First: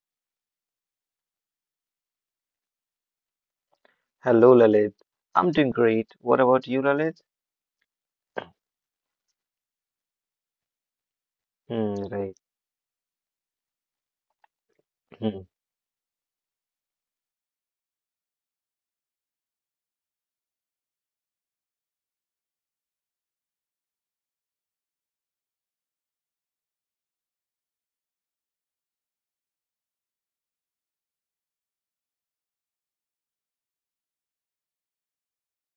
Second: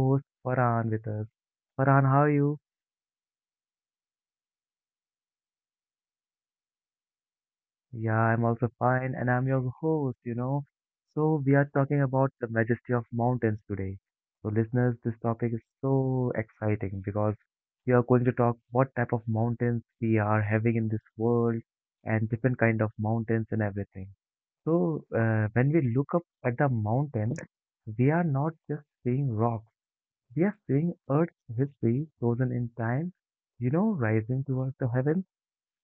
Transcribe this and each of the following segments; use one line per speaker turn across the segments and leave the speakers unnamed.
co-host Farhan with us. Farhan, how are you?
Hello, Lalit. I'm doing great. What about you, Lalit?
Yeah, I'm also fine, and I'm your host, you know. So, we are
Hmm,
talking about
right.
the majesty of mountains today. So, listeners, this
Hmm,
topic is so exciting because we are going to talk what type of mountains we are having in this world and different kind of mountains and everything. So, when we look up at the mountain, we are not just seeing rocks. We are seeing Earth's history frozen in time, you know, rising towards the heavens.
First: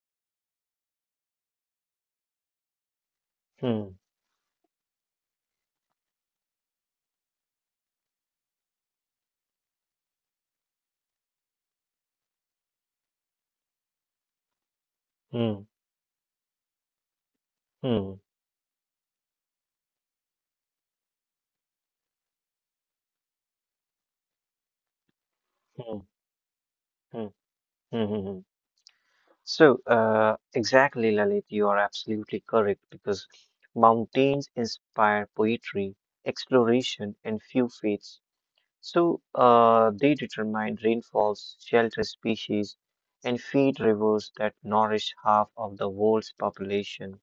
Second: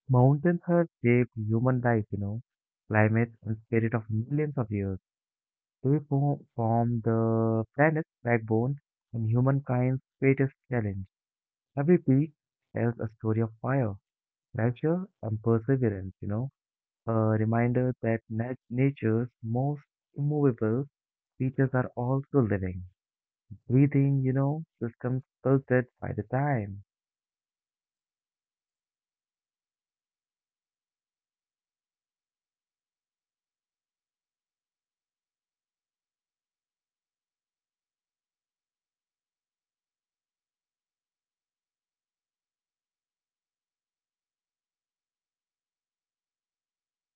Mountains have shaped human life, you know, climates and spirit
hmm,
of millions of years. They form the planet's backbone and humankind's greatest challenge. Every peak tells a story of fire, pressure, and
hmm,
perseverance, you know, a reminder
hmm,
that nature's most immovable features are also living breathing, you know, systems
hmm,
sculpted
hmm,
by the time.
hmm, hmm, hmm. Exactly, Lalit, you are absolutely correct because mountains inspire poetry, exploration, and few faiths. So, they determine rainfalls, shelter species, and feed rivers that nourish half of the world's population.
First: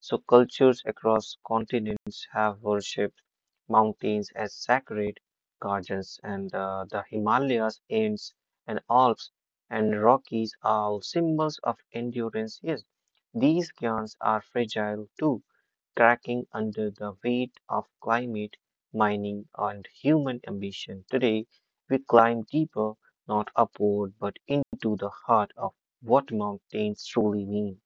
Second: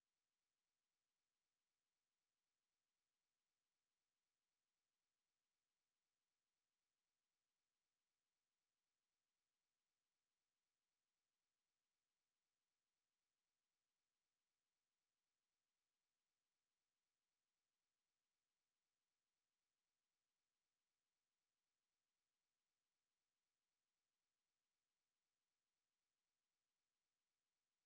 So, cultures across continents have worshipped mountains as sacred guardians, and the Himalayas, Inds, and Alps, and Rockies are symbols of endurance. Yes, these cairns are fragile too, cracking under the weight of climate mining, and human ambition. Today, we climb deeper, not upward, but into the heart of what mountains truly mean.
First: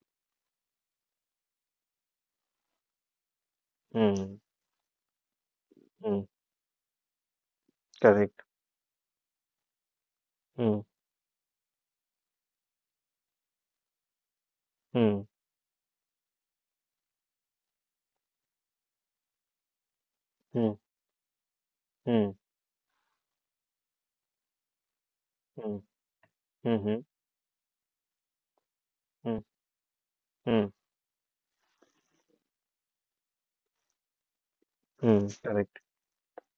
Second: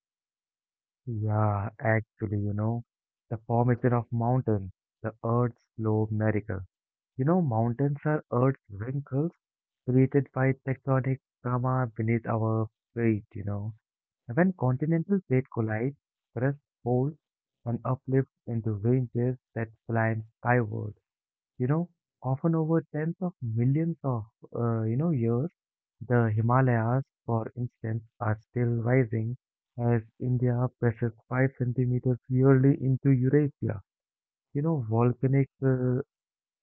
Yeah, actually, you know, the formation of
Mm,
mountains, the Earth's slow
mm,
miracle. You know, mountains are
correct.
Earth's wrinkles created by
Mm,
tectonic trauma beneath our feet, you know. And when continental
mm,
plates collide, crust folds and uplifts into ranges that climb
mm,
skyward, you know,
mm,
often over tens of millions of, you know, years.
mm,
The Himalayas,
mhm,
for instance, are still rising
mm,
as India
mm,
presses 5 centimeters yearly into Eurasia. You know,
mm, correct.
uh,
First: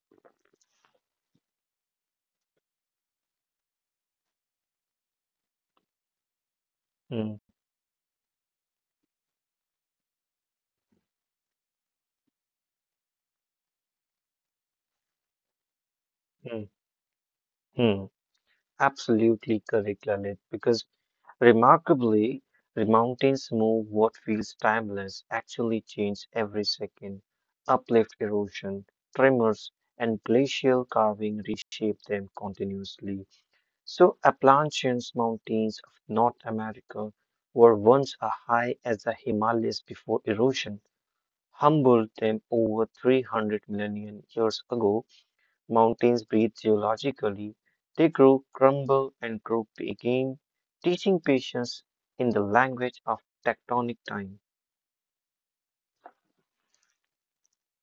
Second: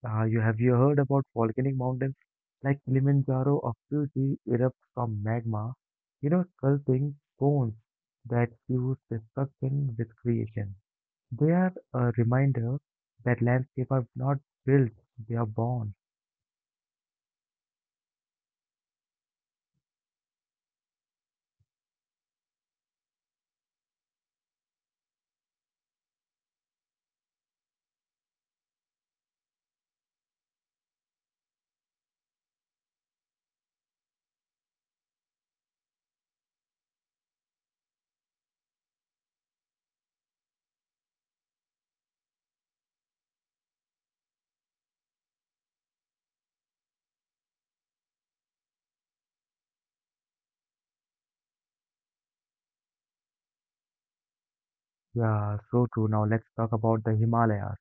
uh, you have you heard about volcanic mountains like Kilimanjaro of Turkey erupt from magma, you know, sculpting
Mm,
cones that fuse destruction with creation. They are a reminder that landscapes are not built, they are born.
mm, mm. Absolutely correct, Lalit, because remarkably, the mountains move what feels timeless actually change every second. Uplift erosion, tremors, and glacial carving reshape them continuously. So Appalachian's mountains of North America were once as high as the Himalayas before erosion humbled them over 300 million years ago. Mountains breathe geologically. They grow, crumble, and grow again, teaching patience in the language of tectonic time.
Yeah, so true. Now let's talk about the Himalayas,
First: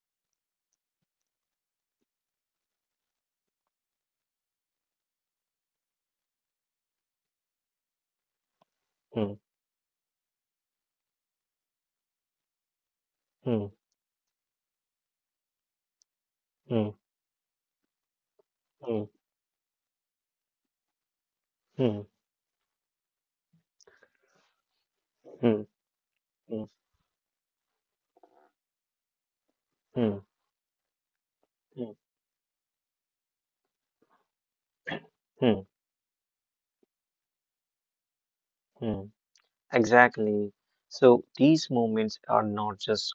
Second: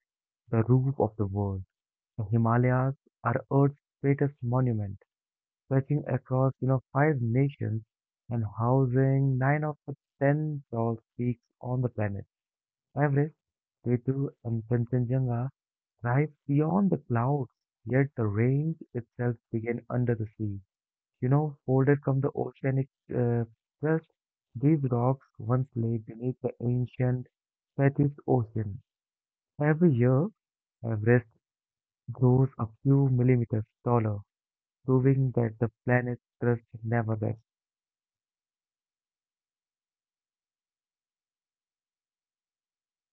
the roof of the world. The Himalayas are Earth's greatest monument, stretching across, you know, five nations and
Hmm,
housing nine of the ten tallest peaks on the planet. Everest,
hmm,
K2, and Kanchenjunga rise
hmm,
beyond the clouds, yet the range
hmm,
itself begins under the sea. You know,
hmm,
folded from the oceanic uh, crust, these rocks
hmm,
once lay beneath the
hmm,
ancient Pacific Ocean. Every
hmm,
year, Everest
hmm,
grows a few millimeters taller proving
hmm,
that the planet's crust never rests.
hmm. Exactly. So these moments are not just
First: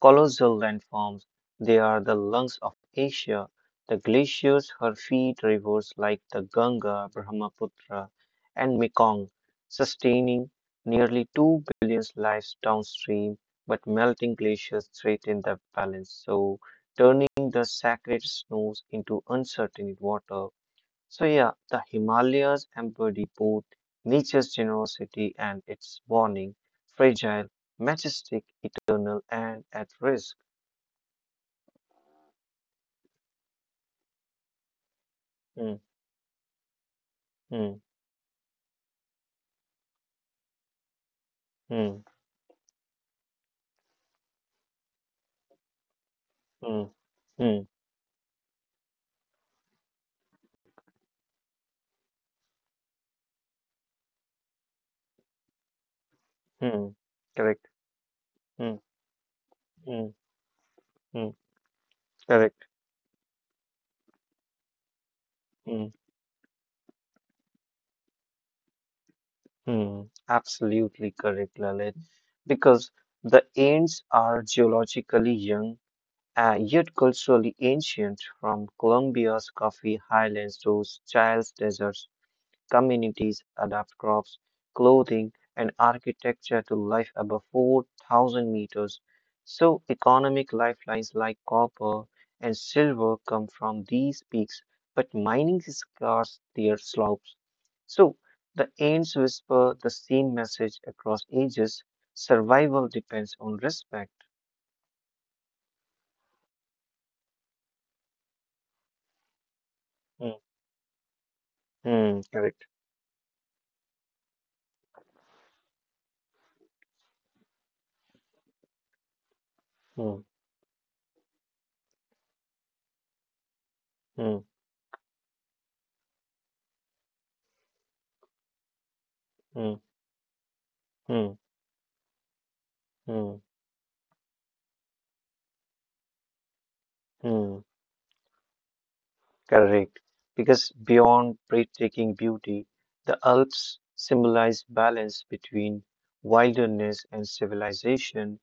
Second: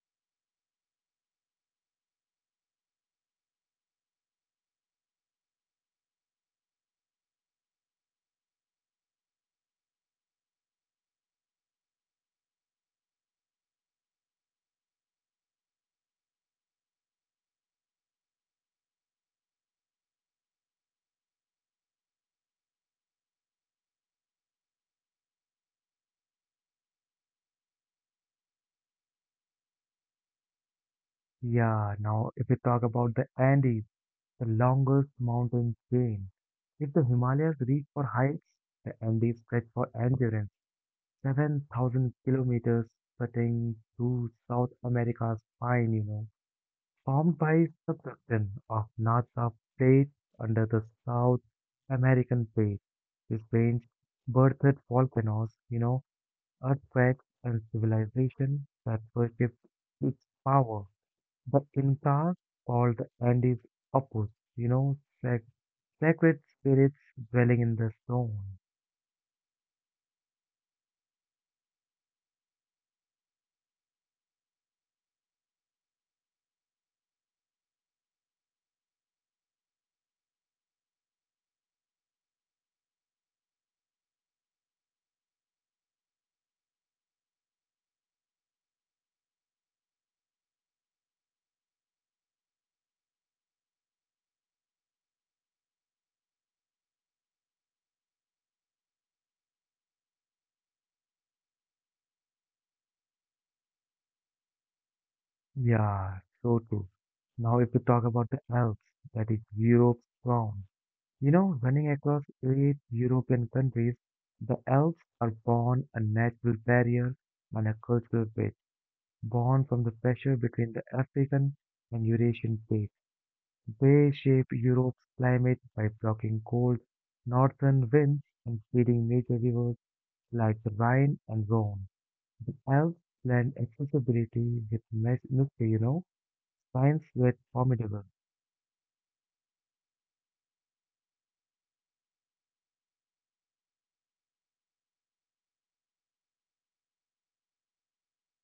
colossal landforms, they are the lungs of Asia. The glaciers her feed rivers like the Ganga, Brahmaputra, and Mekong, sustaining nearly 2 billion lives downstream, but melting glaciers threaten the balance, so turning the sacred snows into uncertain water. So yeah, the Himalayas embody both nature's generosity and its warning, fragile, majestic, eternal, and at risk.
Yeah, now if we talk about the Andes, the longest mountain
Mm,
chain. If the Himalayas
mm,
reach for heights, the Andes stretch for endurance.
mm,
7,000 kilometers cutting through South America's spine, you know,
mm,
formed by
mm,
subduction of NASA plates under the South American plate. This range birthed volcanoes, you know,
mm.
earthquakes, and
Correct.
civilization
Mm,
that worshipped
mm,
its power.
mm.
The Incas
Correct.
called the Andes Opus, you know, sac-
Mm,
sacred spirits dwelling in the stone.
mm. Absolutely correct, Lalit. Because the Andes are geologically young, yet culturally ancient, from Colombia's coffee highlands to Chile's deserts communities adapt crops, clothing, and architecture to life above 4,000 meters. So, economic lifelines like copper and silver come from these peaks, but mining scars their slopes. So, the ants whisper the same message across ages survival depends on respect.
Yeah, so true. Now, if we talk about the Alps, that is Europe's
Hmm,
crown, you know, running
hmm,
across
correct.
eight European countries, the Alps are born a natural barrier and a cultural bridge, born from the
Hmm,
pressure between the African and Eurasian plates. They
hmm,
shape Europe's climate by blocking cold northern winds and feeding major
hmm,
rivers like the Rhine
hmm,
and Rhone. The Alps
hmm,
blend accessibility with mystery, you know, science with
hmm.
formidable.
Correct. Because beyond breathtaking beauty, the Alps symbolize balance between wilderness and civilization,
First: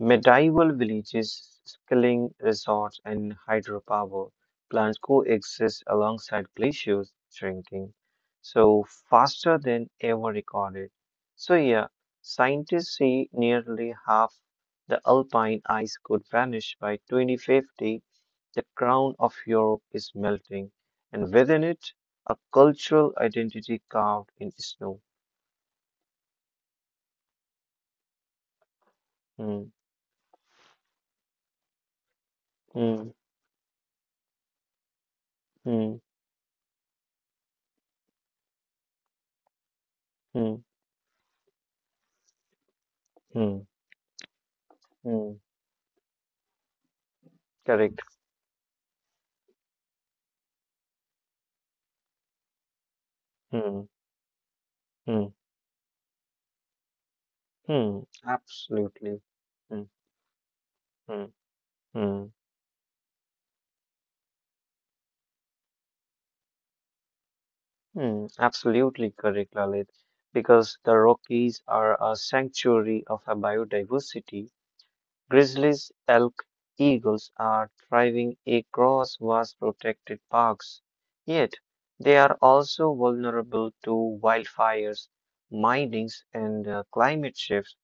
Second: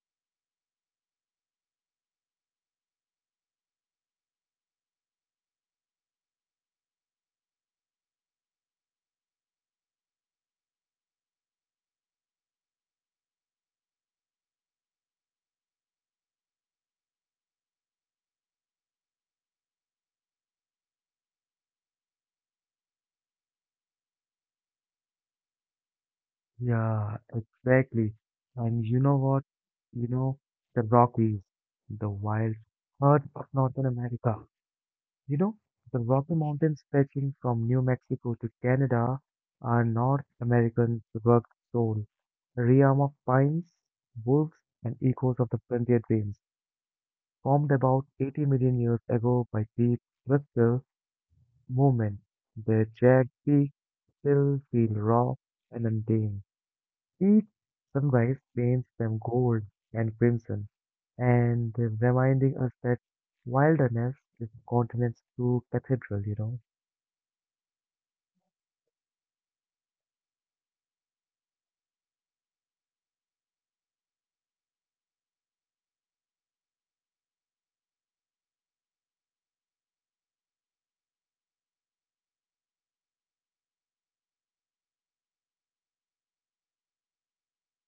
medieval villages, skiing resorts, and hydropower plants coexist alongside glaciers shrinking, so faster than ever recorded. So yeah, scientists say nearly half the alpine ice could vanish by 2050 the crown of Europe is melting, and within it, a cultural identity carved in snow.
Yeah, exactly. And you know what?
Hmm,
You know, the Rockies, the wild
hmm,
heart of Northern America. You know,
hmm,
the Rocky Mountains stretching from New Mexico to Canada are North
hmm,
American rugged soul, a realm of
hmm,
pines, wolves, and
hmm.
echoes of the frontier dreams, formed
Correct.
about 80 million years ago by deep structural movement. Their jagged peaks
Hmm,
still feel
hmm,
raw and untamed. Each
hmm.
sunrise paints them
Absolutely.
gold
Hmm,
and crimson,
hmm,
and
hmm,
reminding us that wilderness is the continent's true cathedral, you know.
hmm. Absolutely correct, Lalit. Because the Rockies are a sanctuary of a biodiversity Grizzlies, elk, eagles are thriving across vast protected parks, yet they are also vulnerable to wildfires, minings, and climate shifts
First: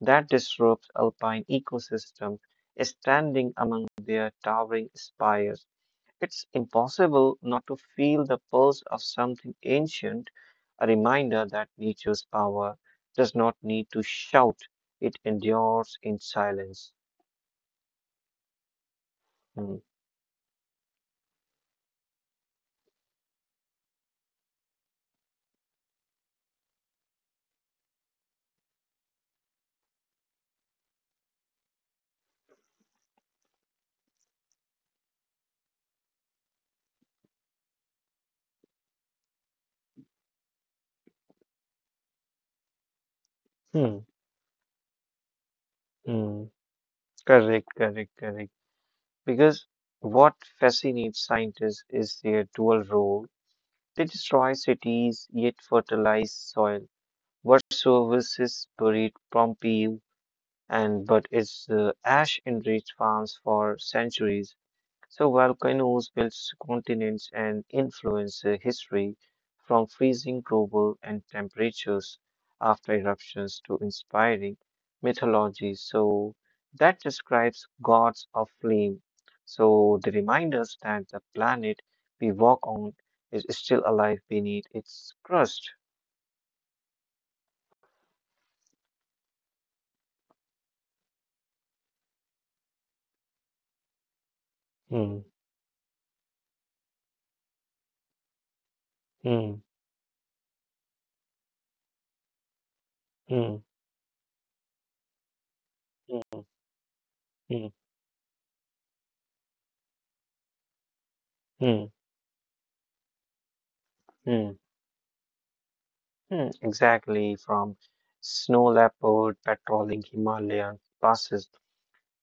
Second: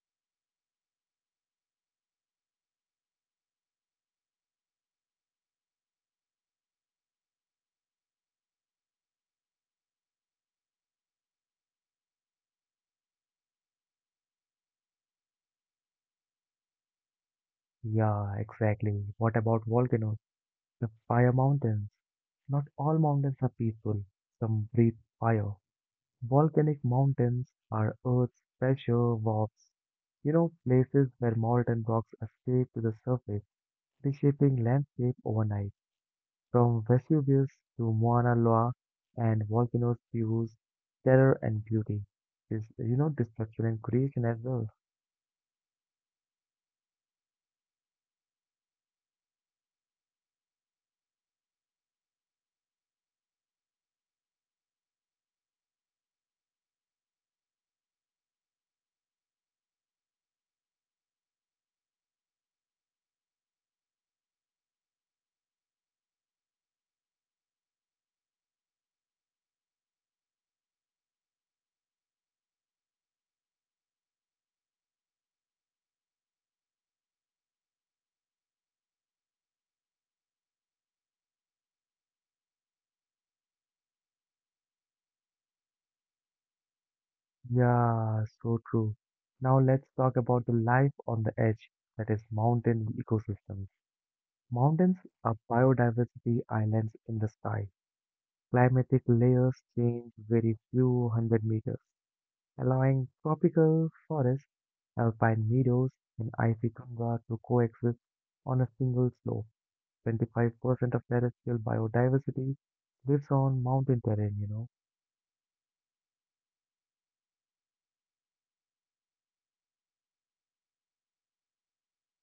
that disrupt alpine ecosystem. Standing among their towering spires, it's impossible not to feel the pulse of something ancient, a reminder that nature's power does not need to shout, it endures in silence.
Yeah, exactly. What about
Hmm.
volcanoes? The fire mountains. Not all mountains are peaceful. Some breathe fire. Volcanic mountains are Earth's pressure valves. You know, places where molten rocks escape to the surface, reshaping landscape overnight. From Vesuvius to Mauna Loa, and volcanoes fuse terror and beauty. This, you know, destruction and
Hmm,
creation as well.
hmm. Correct, correct, correct. Because what fascinates scientists is their dual role. They destroy cities yet fertilize soil. What services buried Pompeii and but its ash enriched farms for centuries. So volcanoes built continents and influence history from freezing global and temperatures after eruptions to inspiring mythology. So that describes gods of flame. So they remind us that the planet we walk on is still alive beneath its crust.
Yeah, so true. Now let's talk about the life on the edge, that is mountain ecosystems. Mountains
Hmm,
are biodiversity islands in the sky. Climatic layers
hmm,
change very few hundred meters, allowing
hmm,
tropical forests, alpine meadows, and
hmm,
icy tundra to
hmm,
coexist on a single slope. 25% of terrestrial
hmm,
biodiversity lives on mountain terrain, you
hmm,
know.
hmm. Exactly from snow leopard patrolling Himalayan passes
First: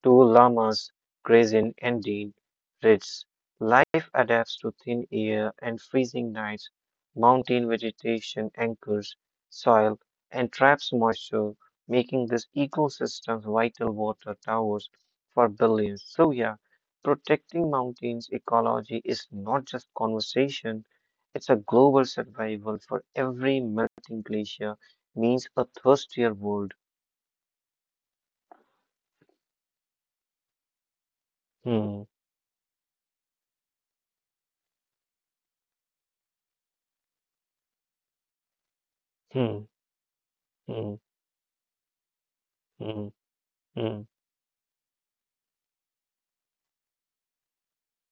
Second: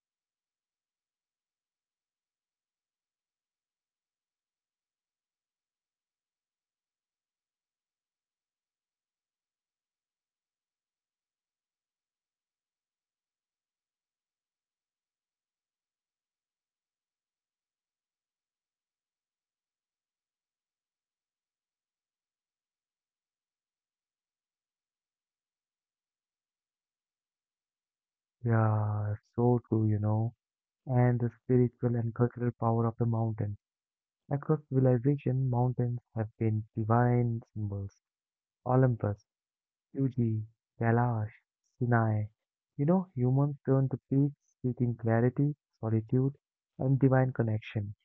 two llamas graze in Andean ridges. Life adapts to thin air and freezing nights. Mountain vegetation anchors soil and traps moisture, making this ecosystem's vital water towers for billions. So yeah, protecting mountains ecology is not just conversation, it's a global survival for every melting glacier means a thirstier world.
Yeah, so true, you know. And the
Hmm,
spiritual and cultural power of the mountain. Across civilization, mountains have been divine symbols. Olympus,
hmm,
Fuji,
hmm,
Kailash, Sinai. You
hmm,
know, humans turn
hmm.
to peaks seeking clarity, solitude, and divine connection.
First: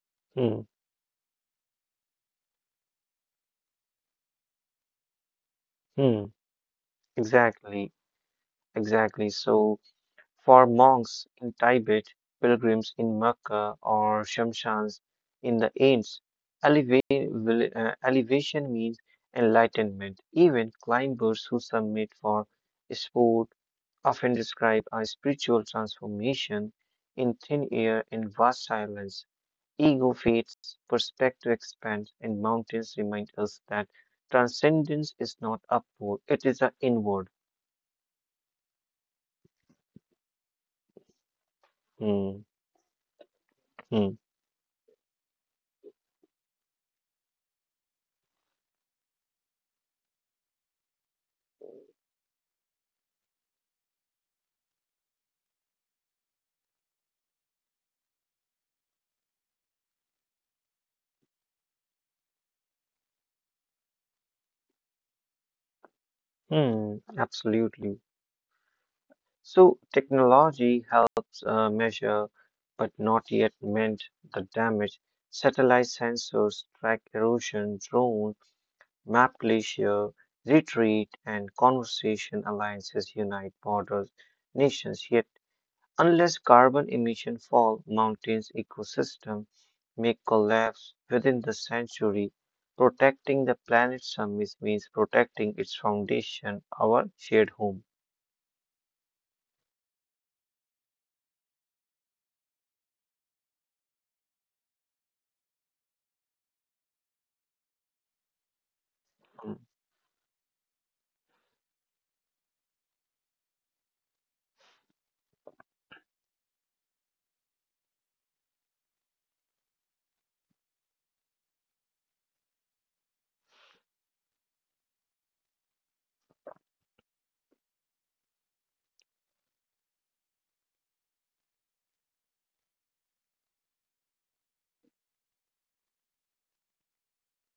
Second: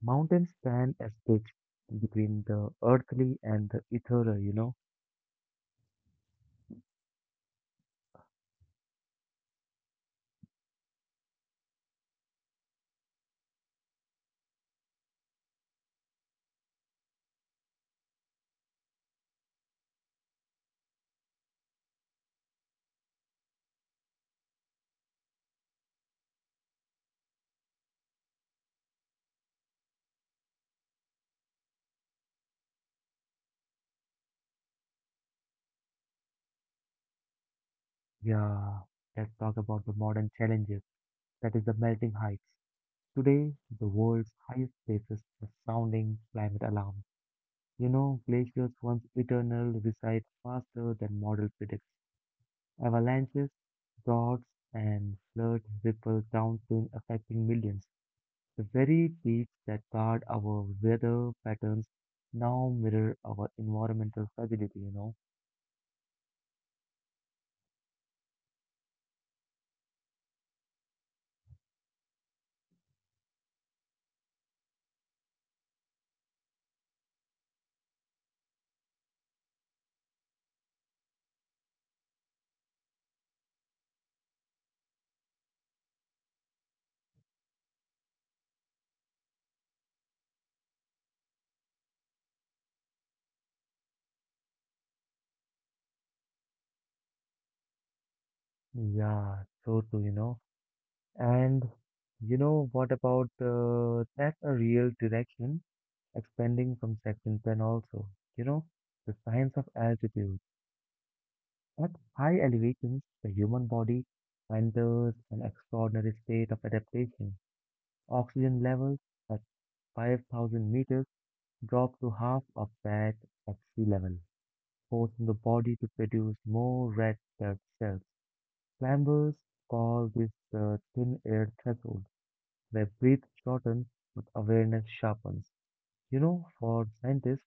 Mountains
Hmm,
stand as bridge between the earthly and the ethereal, you know.
hmm, exactly, exactly. So, for monks in Tibet, pilgrims in Mecca, or shamshans in the Ames, eleva- elevation means enlightenment. Even climbers who submit for sport often describe a spiritual transformation in thin air and vast silence. Ego fades, perspective expands, and mountains remind us that transcendence is not upward, it is an inward.
Yeah, let's talk about the modern challenges. That is the melting
Mm,
heights. Today, the
mm,
world's highest places are sounding climate alarms. You know, glaciers once eternal recede faster than model predicts. Avalanches, droughts, and floods ripple downstream, affecting millions. The very peaks that guard our weather patterns now mirror our environmental fragility, you know.
mm, absolutely. So technology helps measure, but not yet meant the damage. Satellite sensors track erosion, drones map glacier retreat, and conversation alliances unite borders, nations. Yet unless carbon emission fall, mountains ecosystem may collapse within the century. Protecting the planet's summits means protecting its foundation, our shared home.
Yeah, so too, you know. And you know what about that's a real direction expanding from section 10 also. You know, the science of altitude. At high elevations, the human body enters an extraordinary state of adaptation. Oxygen levels at 5,000 meters drop to half of that at sea level, forcing the body to produce more red blood cells. Climbers call this the thin air threshold, where breath shortens but awareness sharpens. You know, for scientists,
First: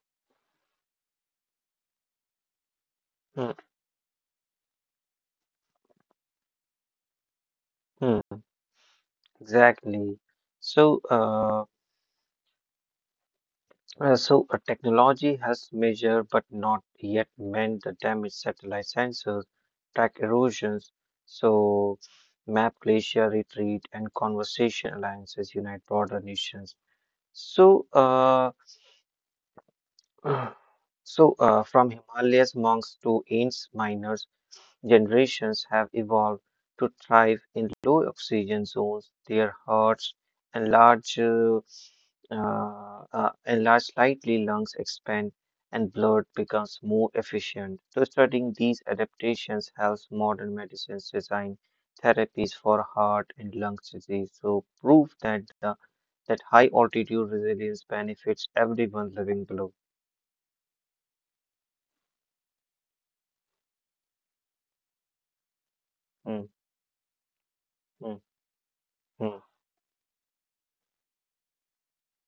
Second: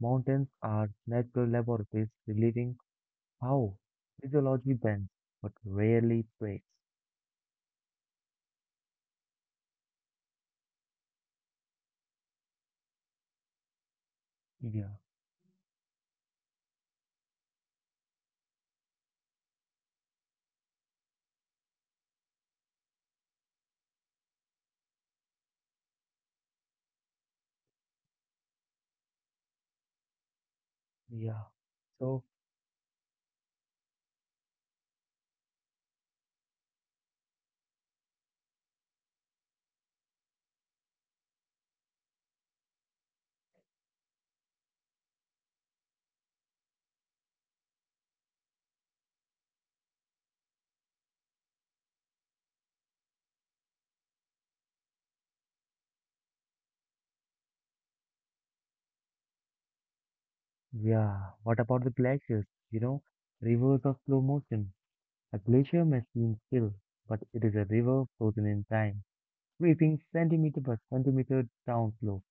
mountains are natural laboratories relieving
Mm,
how physiology bends but rarely breaks.
mm, exactly. So, uh, so,
Yeah,
technology has measured but not yet meant the damage. Satellite sensors track erosions, so map glacier retreat and conservation alliances unite broader nations. So,
yeah.
from
So,
Himalayas monks to Ains miners, generations have evolved to thrive in low oxygen zones. Their hearts enlarge, enlarge slightly, lungs expand, and blood becomes more efficient. So, studying these adaptations helps modern medicines design therapies for heart and lung disease. So, prove that the that high altitude resilience benefits everyone living below.
yeah, what about the glaciers? You know, rivers of slow motion. A glacier may seem
Hmm,
still, but it is a river
hmm,
frozen in time,
hmm,
sweeping centimeter by centimeter downslope.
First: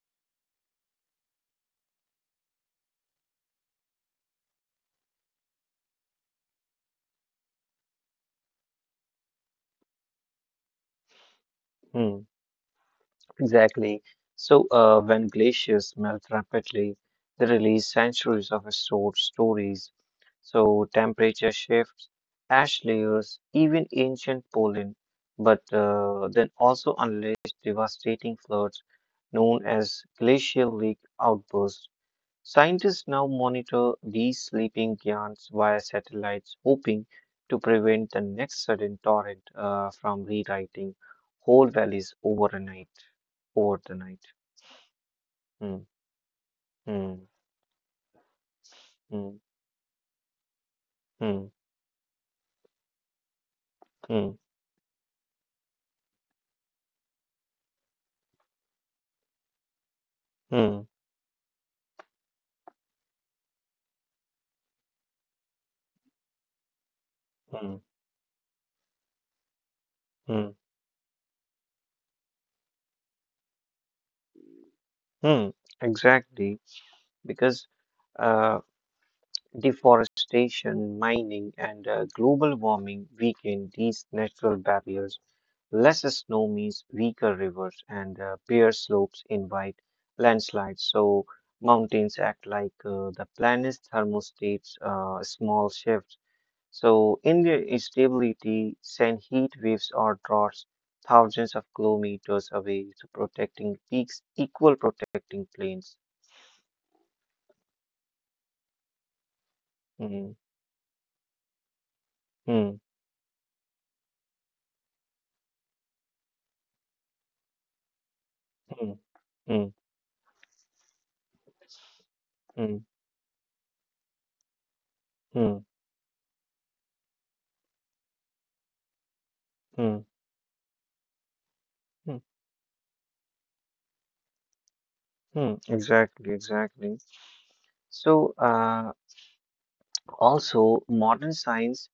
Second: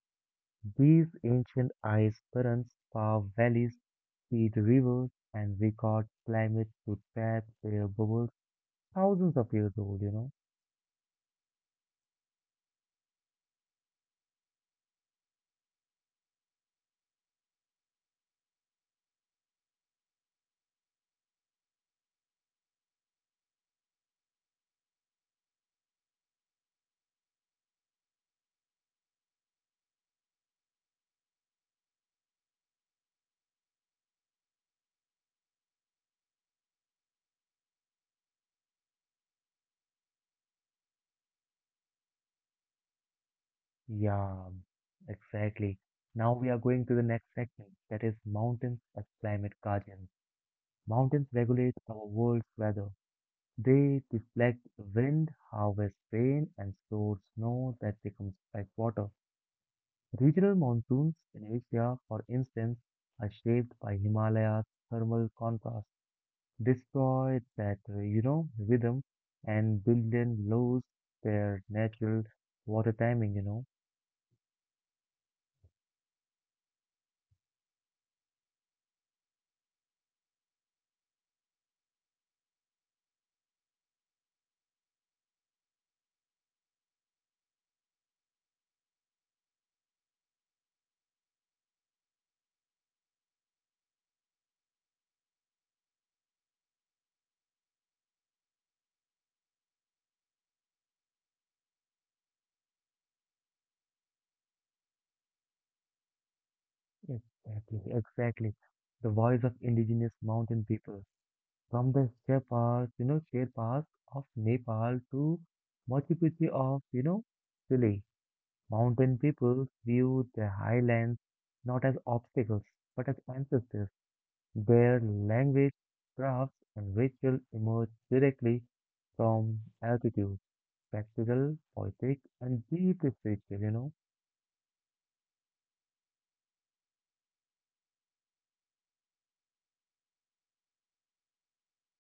These ancient ice currents carve valleys, feed rivers, and record climates to tap their bubbles thousands of years old, you know?
hmm. Exactly. So, when glaciers melt rapidly, they release centuries of stored stories. So, temperature shifts, ash layers, even ancient pollen, but then also unleash devastating floods known as glacial lake outbursts. Scientists now monitor these sleeping giants via satellites, hoping to prevent the next sudden torrent from rewriting whole valleys overnight. Overnight.
Yeah, exactly.
Mm,
Now we are going to the next
mm,
section, that is mountains as
mm,
climate guardians. Mountains
mm,
regulate our world's weather. They
mm,
deflect wind, harvest rain, and store snow that becomes like water. Regional
mm,
monsoons in Asia, for instance, are shaped by Himalayas' thermal contrast, destroy that,
mm,
you know, rhythm, and billion
mm,
lose their natural water timing, you know.
mm. Exactly, because uh, deforestation, mining, and global warming weaken these natural barriers. Less snow means weaker rivers, and bare slopes invite landslides. So mountains act like the planet's thermostates. Small shifts so in their instability, send heat waves or droughts thousands of kilometers away, so protecting peaks equal protecting plains.
Exactly, exactly. The voice of indigenous
Mm,
mountain people, from the
mm,
Sherpas, you know, Sherpas of Nepal to Machu Picchu of, you know, Chile.
mm,
Mountain peoples
mm,
view their highlands not as obstacles
mm,
but as ancestors. Their
mm,
language, crafts, and ritual emerge directly from
mm,
altitude, practical, poetic,
mm,
and deeply spiritual, you know?
mm. Exactly, exactly. So, also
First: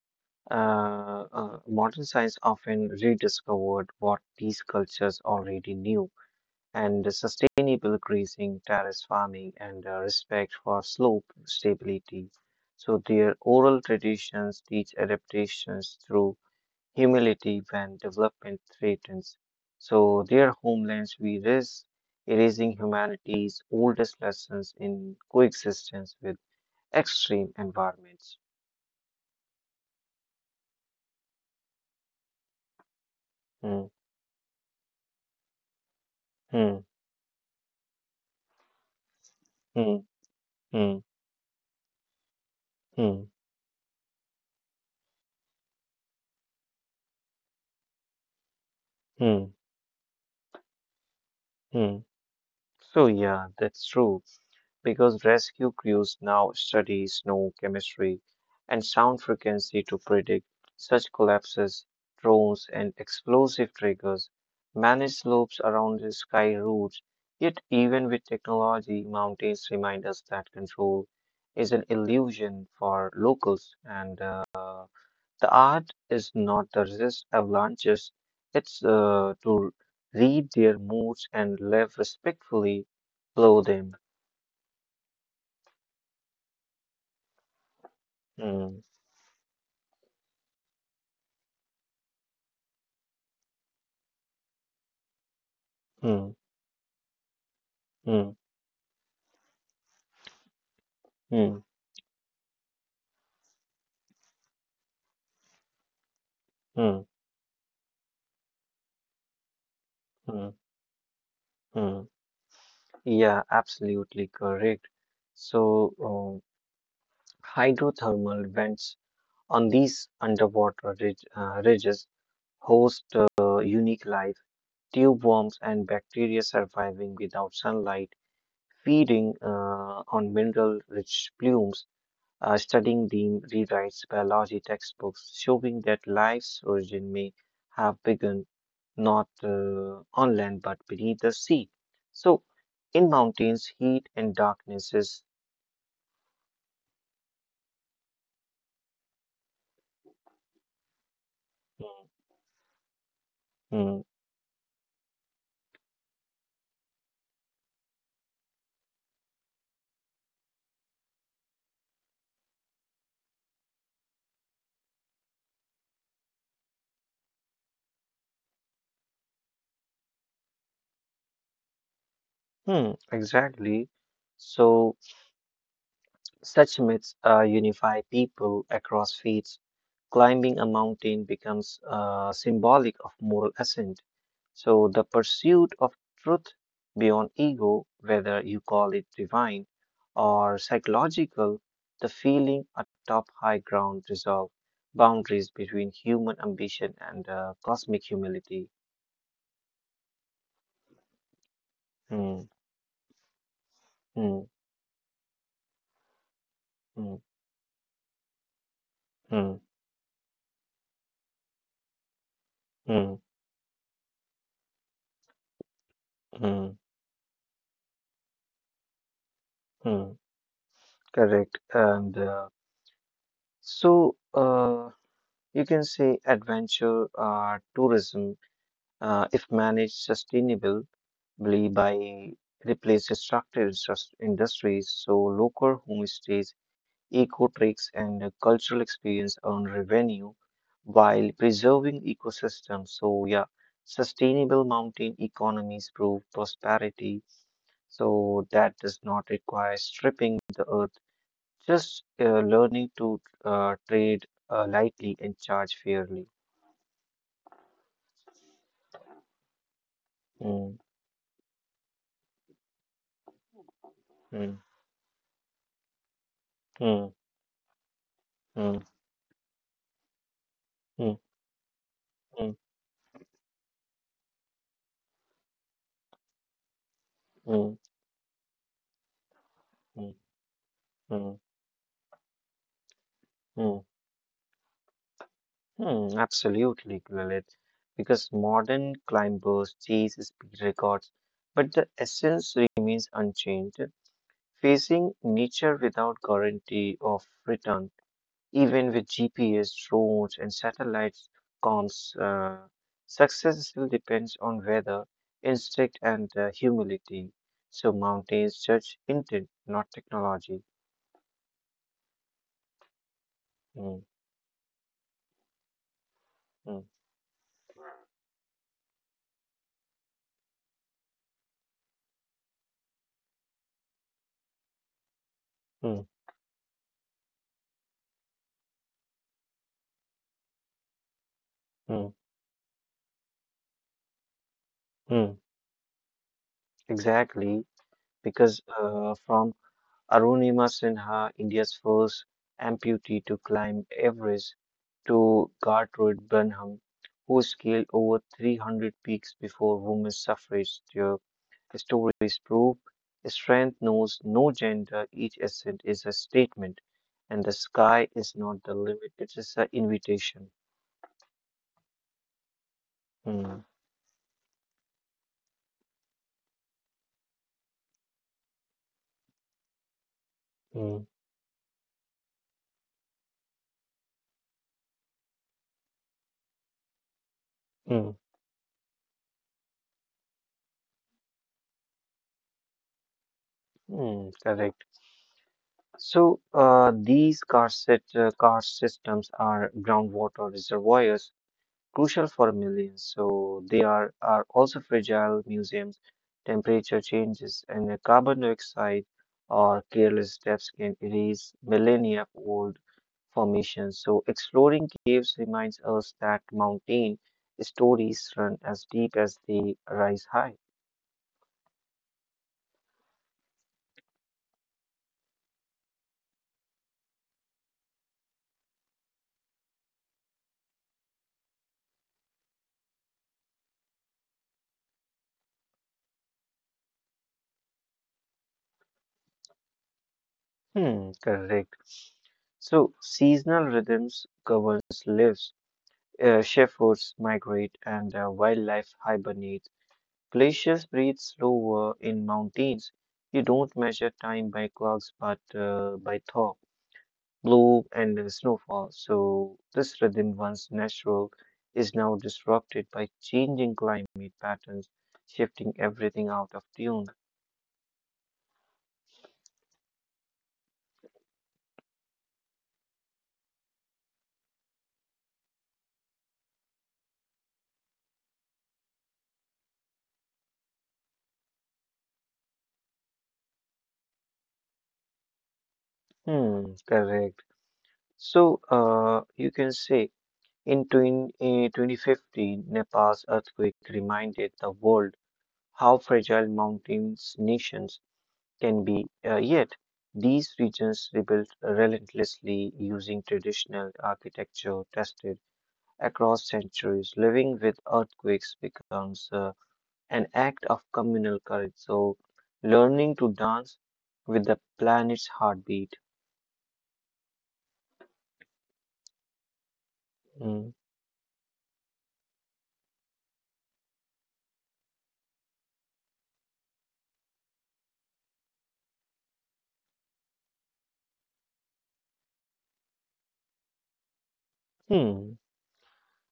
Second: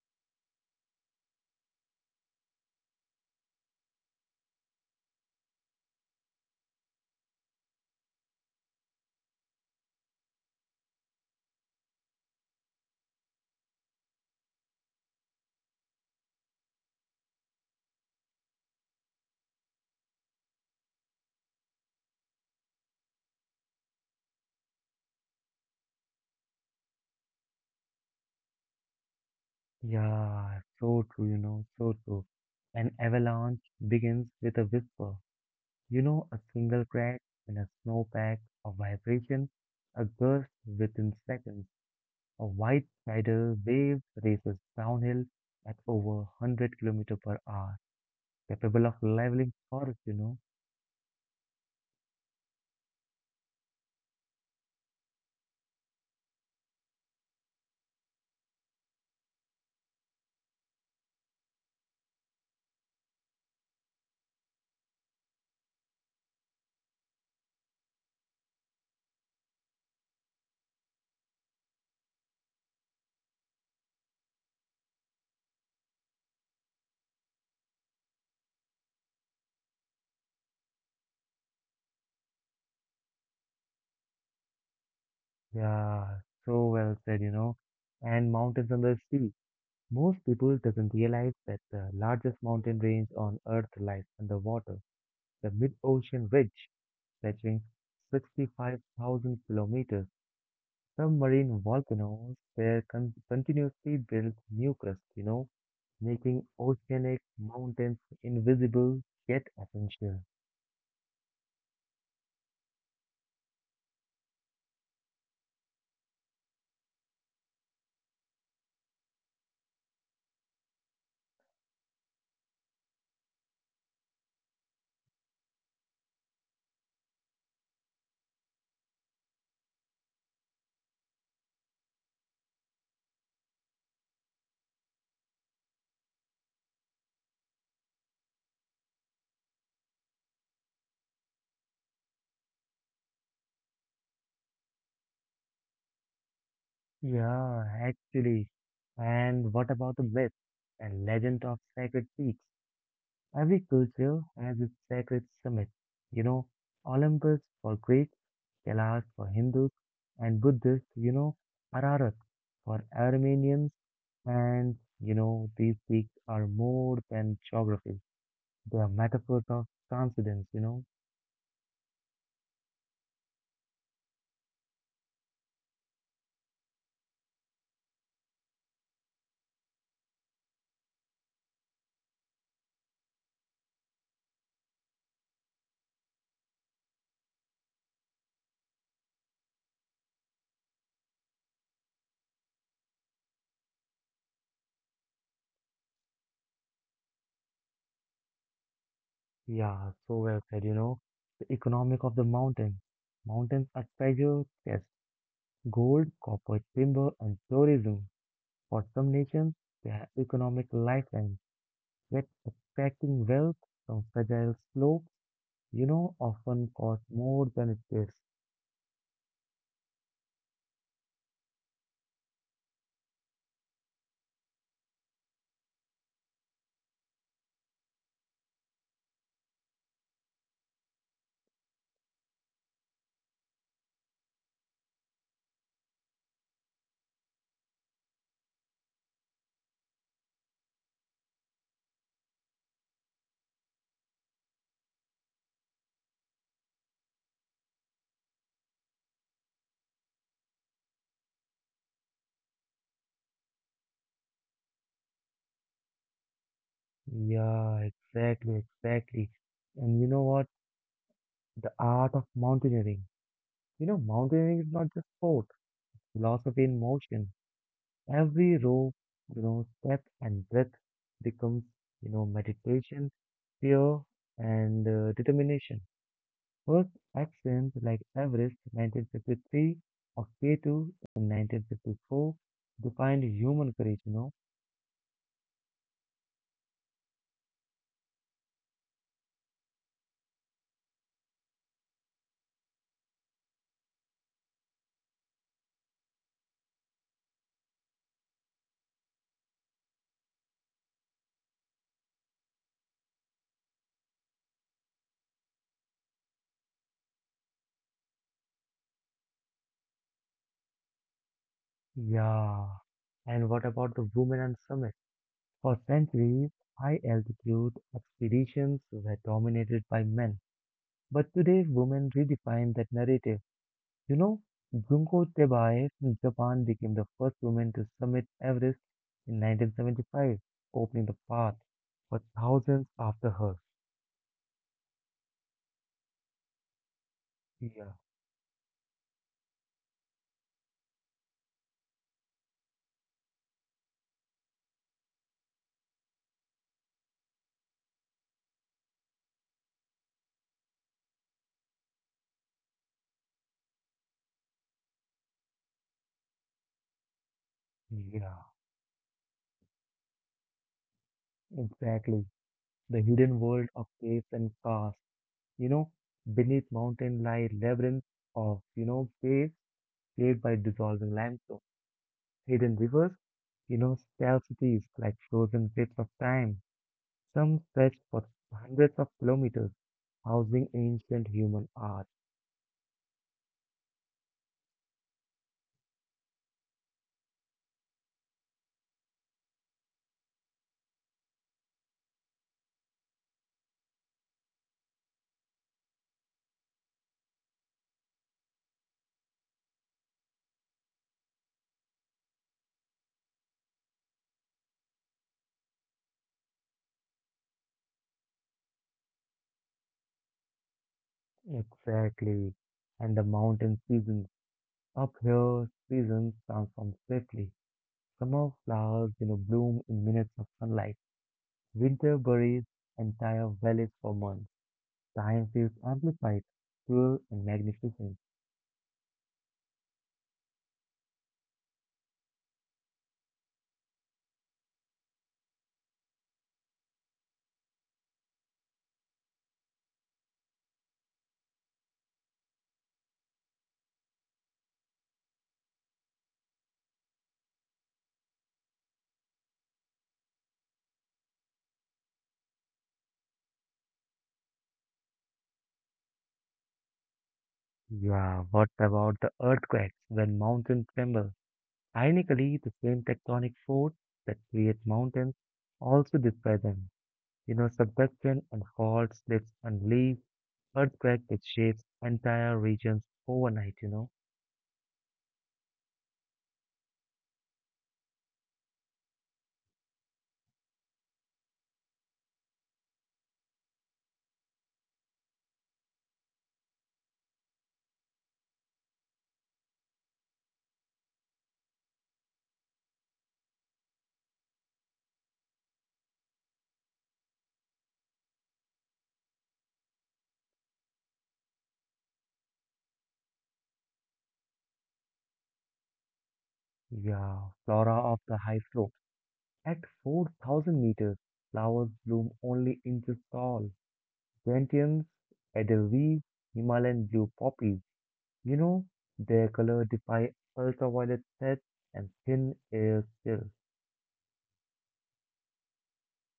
modern science often rediscovered what these cultures already knew. And sustainable grazing, terrace farming, and respect for slope stability. So their oral traditions teach adaptations through humility when development threatens. So their homelands we risk erasing humanity's oldest lessons in coexistence with extreme environments.
Yeah, so true, you know, so true. An avalanche
Hmm,
begins with a whisper, you know, a
hmm,
single crack in a snowpack, a vibration,
hmm,
a gust
hmm,
within seconds. A white
hmm,
tidal wave races downhill at over 100 kilometer per hour, capable of
hmm,
leveling forests, you know.
hmm. So yeah, that's true. Because rescue crews now study snow chemistry and sound frequency to predict such collapses. Drones and explosive triggers manage slopes around the sky routes. Yet, even with technology, mountains remind us that control is an illusion for locals, and the art is not to resist avalanches, it's to read their moods and live respectfully below them.
Yeah, so well said, you know. And mountains
Hmm.
under sea. Most people doesn't realize that the largest mountain range on Earth lies underwater, the mid-ocean
Hmm.
ridge, stretching
Mm,
65,000 kilometers. Submarine
mm,
volcanoes there continuously build new crust, you know, making
mm,
oceanic mountains invisible yet essential.
mm, mm. Yeah, absolutely correct. So, hydrothermal vents on these underwater ridges host unique life, tube worms and bacteria surviving without sunlight, feeding on mineral-rich plumes. Studying Dean rewrites biology textbooks, showing that life's origin may have begun not on land but beneath the sea. So, in mountains, heat and darknesses.
Yeah, actually. And what about the myth and legend of sacred peaks? Every
Hmm,
culture has its sacred summit. You know, Olympus for Greeks, Kailash for Hindus and Buddhists, you know, Ararat for Armenians, and you know, these peaks are more than geography. They are metaphors of transcendence, you know.
hmm, exactly. So, such myths unify people across faiths. Climbing a mountain becomes symbolic of moral ascent. So, the pursuit of truth beyond ego, whether you call it divine or psychological, the feeling atop high ground resolve boundaries between human ambition and cosmic humility.
Yeah, so well said, you know. The economic of the
Mm,
mountains. Mountains are
mm,
treasure chests, gold, copper,
mm,
timber, and tourism. For some
mm,
nations, they are economic lifelines, yet
mm,
extracting wealth from fragile slopes, you know,
mm,
often costs more than it pays.
mm. Correct. So, uh, You can say adventure tourism, if managed sustainably by replace destructive industries, so local homestays, eco tricks, and cultural experience earn revenue while preserving ecosystems. So yeah, sustainable mountain economies prove prosperity. So that does not require stripping the earth, just learning to trade lightly and charge fairly.
Yeah, exactly, exactly. And you know what?
Mm.
The art of mountaineering. You know,
Mm,
mountaineering is not just sport, philosophy in
mm,
motion. Every
mm,
row, you know, step and breath
mm,
becomes, you know,
mm,
meditation, fear, and determination. First
mm,
actions like Everest 1953
mm,
or K2 in
mm,
1954 defined human
mm,
courage, you know.
mm. Absolutely, Lilith. Because modern climbers chase speed records, but the essence remains unchanged. Facing nature without guarantee of return, even with GPS, drones, and satellites comms, success still depends on weather, instinct, and humility. So mountains judge intent, not technology.
Yeah. And what about the
Mm.
women and summit? For centuries,
Mm.
high altitude expeditions were dominated by men. But today, women redefine that narrative. You know, Junko Tebae
Mm,
from Japan became the first woman to summit Everest in 1975, opening the path for
mm,
thousands after her.
mm. Exactly,
Yeah,
because from Arunima Sinha, India's first amputee to climb Everest, to Gertrude Benham, who scaled over 300 peaks before women's suffrage, their stories prove strength knows no gender, each ascent is a statement, and the sky is
yeah,
not the limit, it is an invitation.
exactly. The hidden
Mm,
world of caves and casts, you know, beneath mountain lie labyrinths of, you know, caves shaped by
mm,
dissolving limestone, hidden rivers, you know, stealth cities like frozen cliffs of time. Some stretch
mm,
for hundreds of kilometers, housing ancient human art.
mm. Correct. So uh, karst systems are groundwater reservoirs, crucial for millions. So they are also fragile museums. Temperature changes and the carbon dioxide or careless steps can erase millennia old formations. So exploring caves reminds us that mountain stories run as deep as they rise high.
Exactly. And the mountain seasons. Up here, seasons transform swiftly. Summer flowers, you know, bloom in minutes of sunlight. Winter buries entire valleys for months. Time feels amplified, cruel, and magnificent.
Hmm, correct. So seasonal rhythms governs lives. Shepherds migrate and wildlife hibernates. Glaciers breathe slower in mountains. You don't measure time by clocks, but by thaw, blow, and snowfall. So this rhythm, once natural, is now disrupted by changing climate patterns, shifting everything out of tune.
Yeah, what about the earthquakes when mountains tremble? Ironically, the same tectonic force that creates mountains also destroy them. You know, subduction and fault slips and leaves earthquake which shapes entire regions overnight, you know.
Hmm, correct. So you can say in 2015, Nepal's earthquake reminded the world how fragile mountains, nations can be, yet these regions rebuilt relentlessly using traditional architecture tested across centuries. Living with earthquakes becomes an act of communal courage, so learning to dance with the planet's heartbeat.
Yeah, flora of the high flow. At
Mm.
4,000 meters, flowers bloom only inches tall. Gentians, edelweiss, Himalayan blue poppies. You know, their color defy ultraviolet sets and thin air still.
Hmm.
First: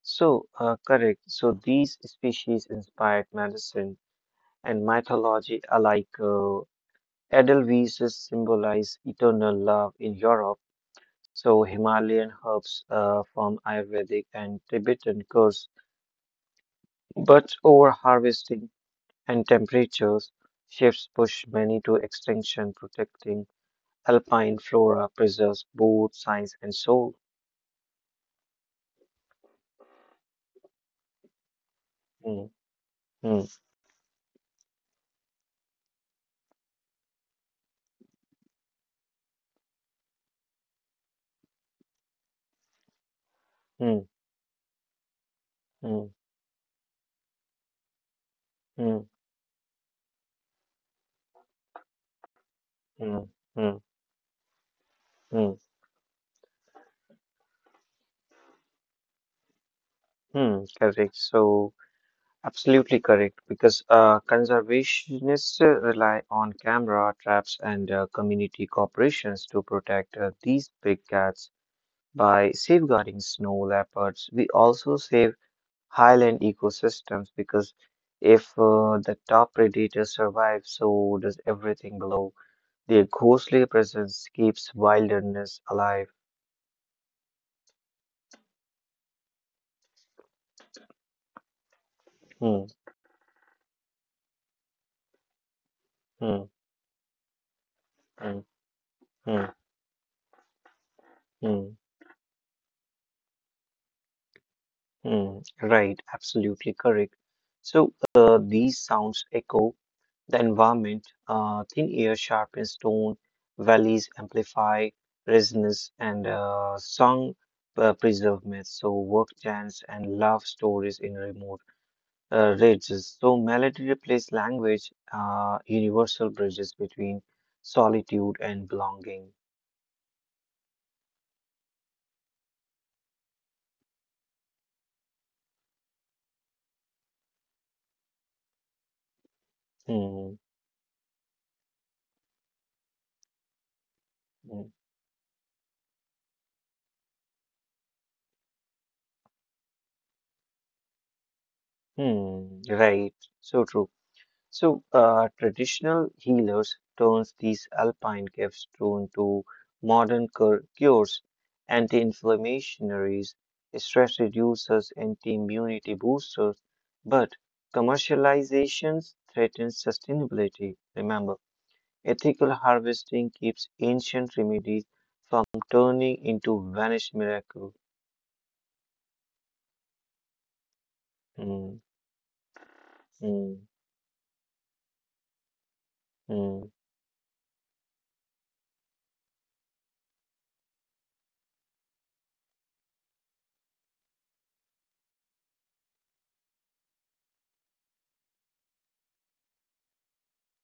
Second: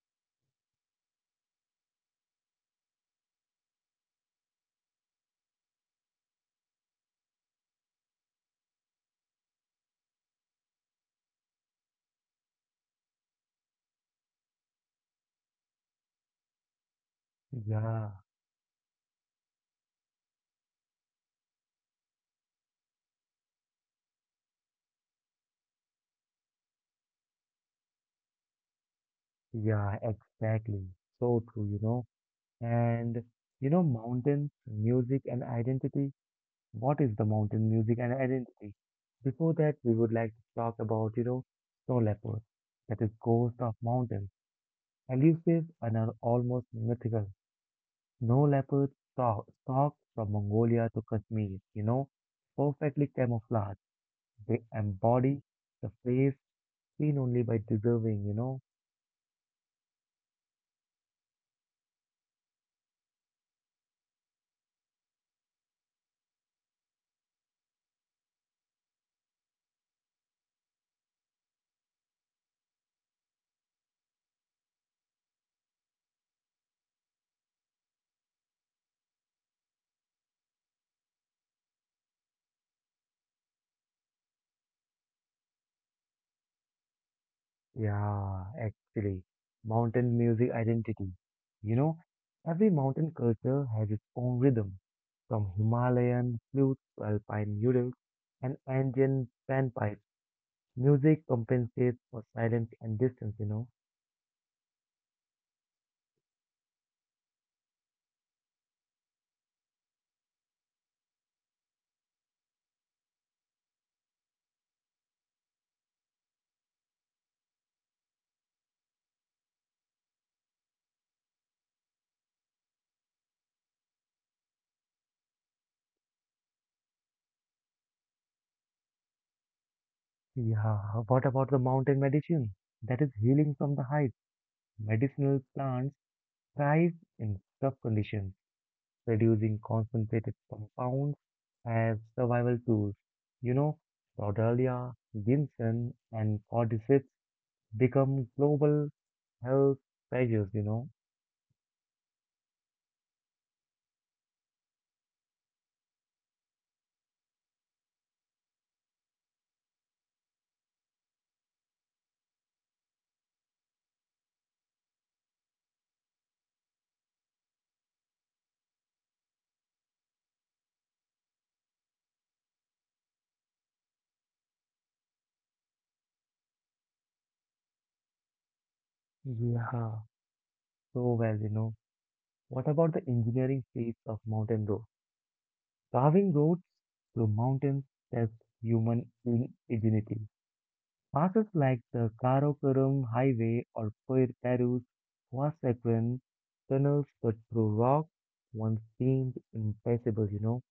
Correct. So, these species inspired medicine and mythology alike. Edelweiss symbolize eternal love in Europe, so Himalayan herbs from Ayurvedic and Tibetan curse, but over
Yeah,
harvesting and temperatures shifts push many to extinction, protecting alpine flora preserves both science and soul.
yeah, exactly. So true, you know.
Hmm.
And
Hmm.
you know, mountains, music, and identity. What is the mountain music and identity? Before that, we would like to talk about, you know, snow leopard, that is ghost of
Hmm.
mountain, elusive and
Hmm.
are almost mythical. Snow leopards
Hmm.
stalk from Mongolia to Kashmir, you know, perfectly
Hmm.
camouflaged.
Hmm.
They embody
mm,
the face seen only by deserving.
Correct. Absolutely correct, because conservationists rely on camera traps and community corporations to protect these big cats. By safeguarding snow leopards, we also save highland ecosystems because if the top predator survives, so does everything below. Their ghostly presence keeps wilderness alive.
Yeah, actually, mountain music identity. You know,
Hmm,
every mountain culture has its own rhythm, from Himalayan
hmm,
flutes to alpine noodles
hmm,
and Andean
hmm,
panpipes. Music
hmm.
compensates for silence and distance.
Hmm, right, absolutely correct. So these sounds echo the environment. Thin air sharpens tone, valleys amplify resonance, and song preserve myths. So work chants and love stories in remote ridges. So melody replaces language, universal bridges between solitude and belonging.
Yeah, what about the mountain medicine? That is healing from the heights. Medicinal plants thrive in tough conditions. Reducing concentrated
Hmm,
compounds as survival tools. You know,
hmm,
Brodallia, ginseng, and cordyceps become global health treasures.
hmm, right, so true. Traditional healers turns these alpine gifts into modern cures, anti inflammatories stress reducers, anti-immunity boosters, but commercializations threaten sustainability. Remember, ethical harvesting keeps ancient remedies from turning into vanished miracles.
Yeah, so well, you
Hmm,
know. What about the
hmm,
engineering feats of mountain roads? Carving roads
hmm,
through mountains tests human ingenuity. Passes like the Karakoram Highway or Peru's Huasecuan tunnels cut through rock once seemed impassable?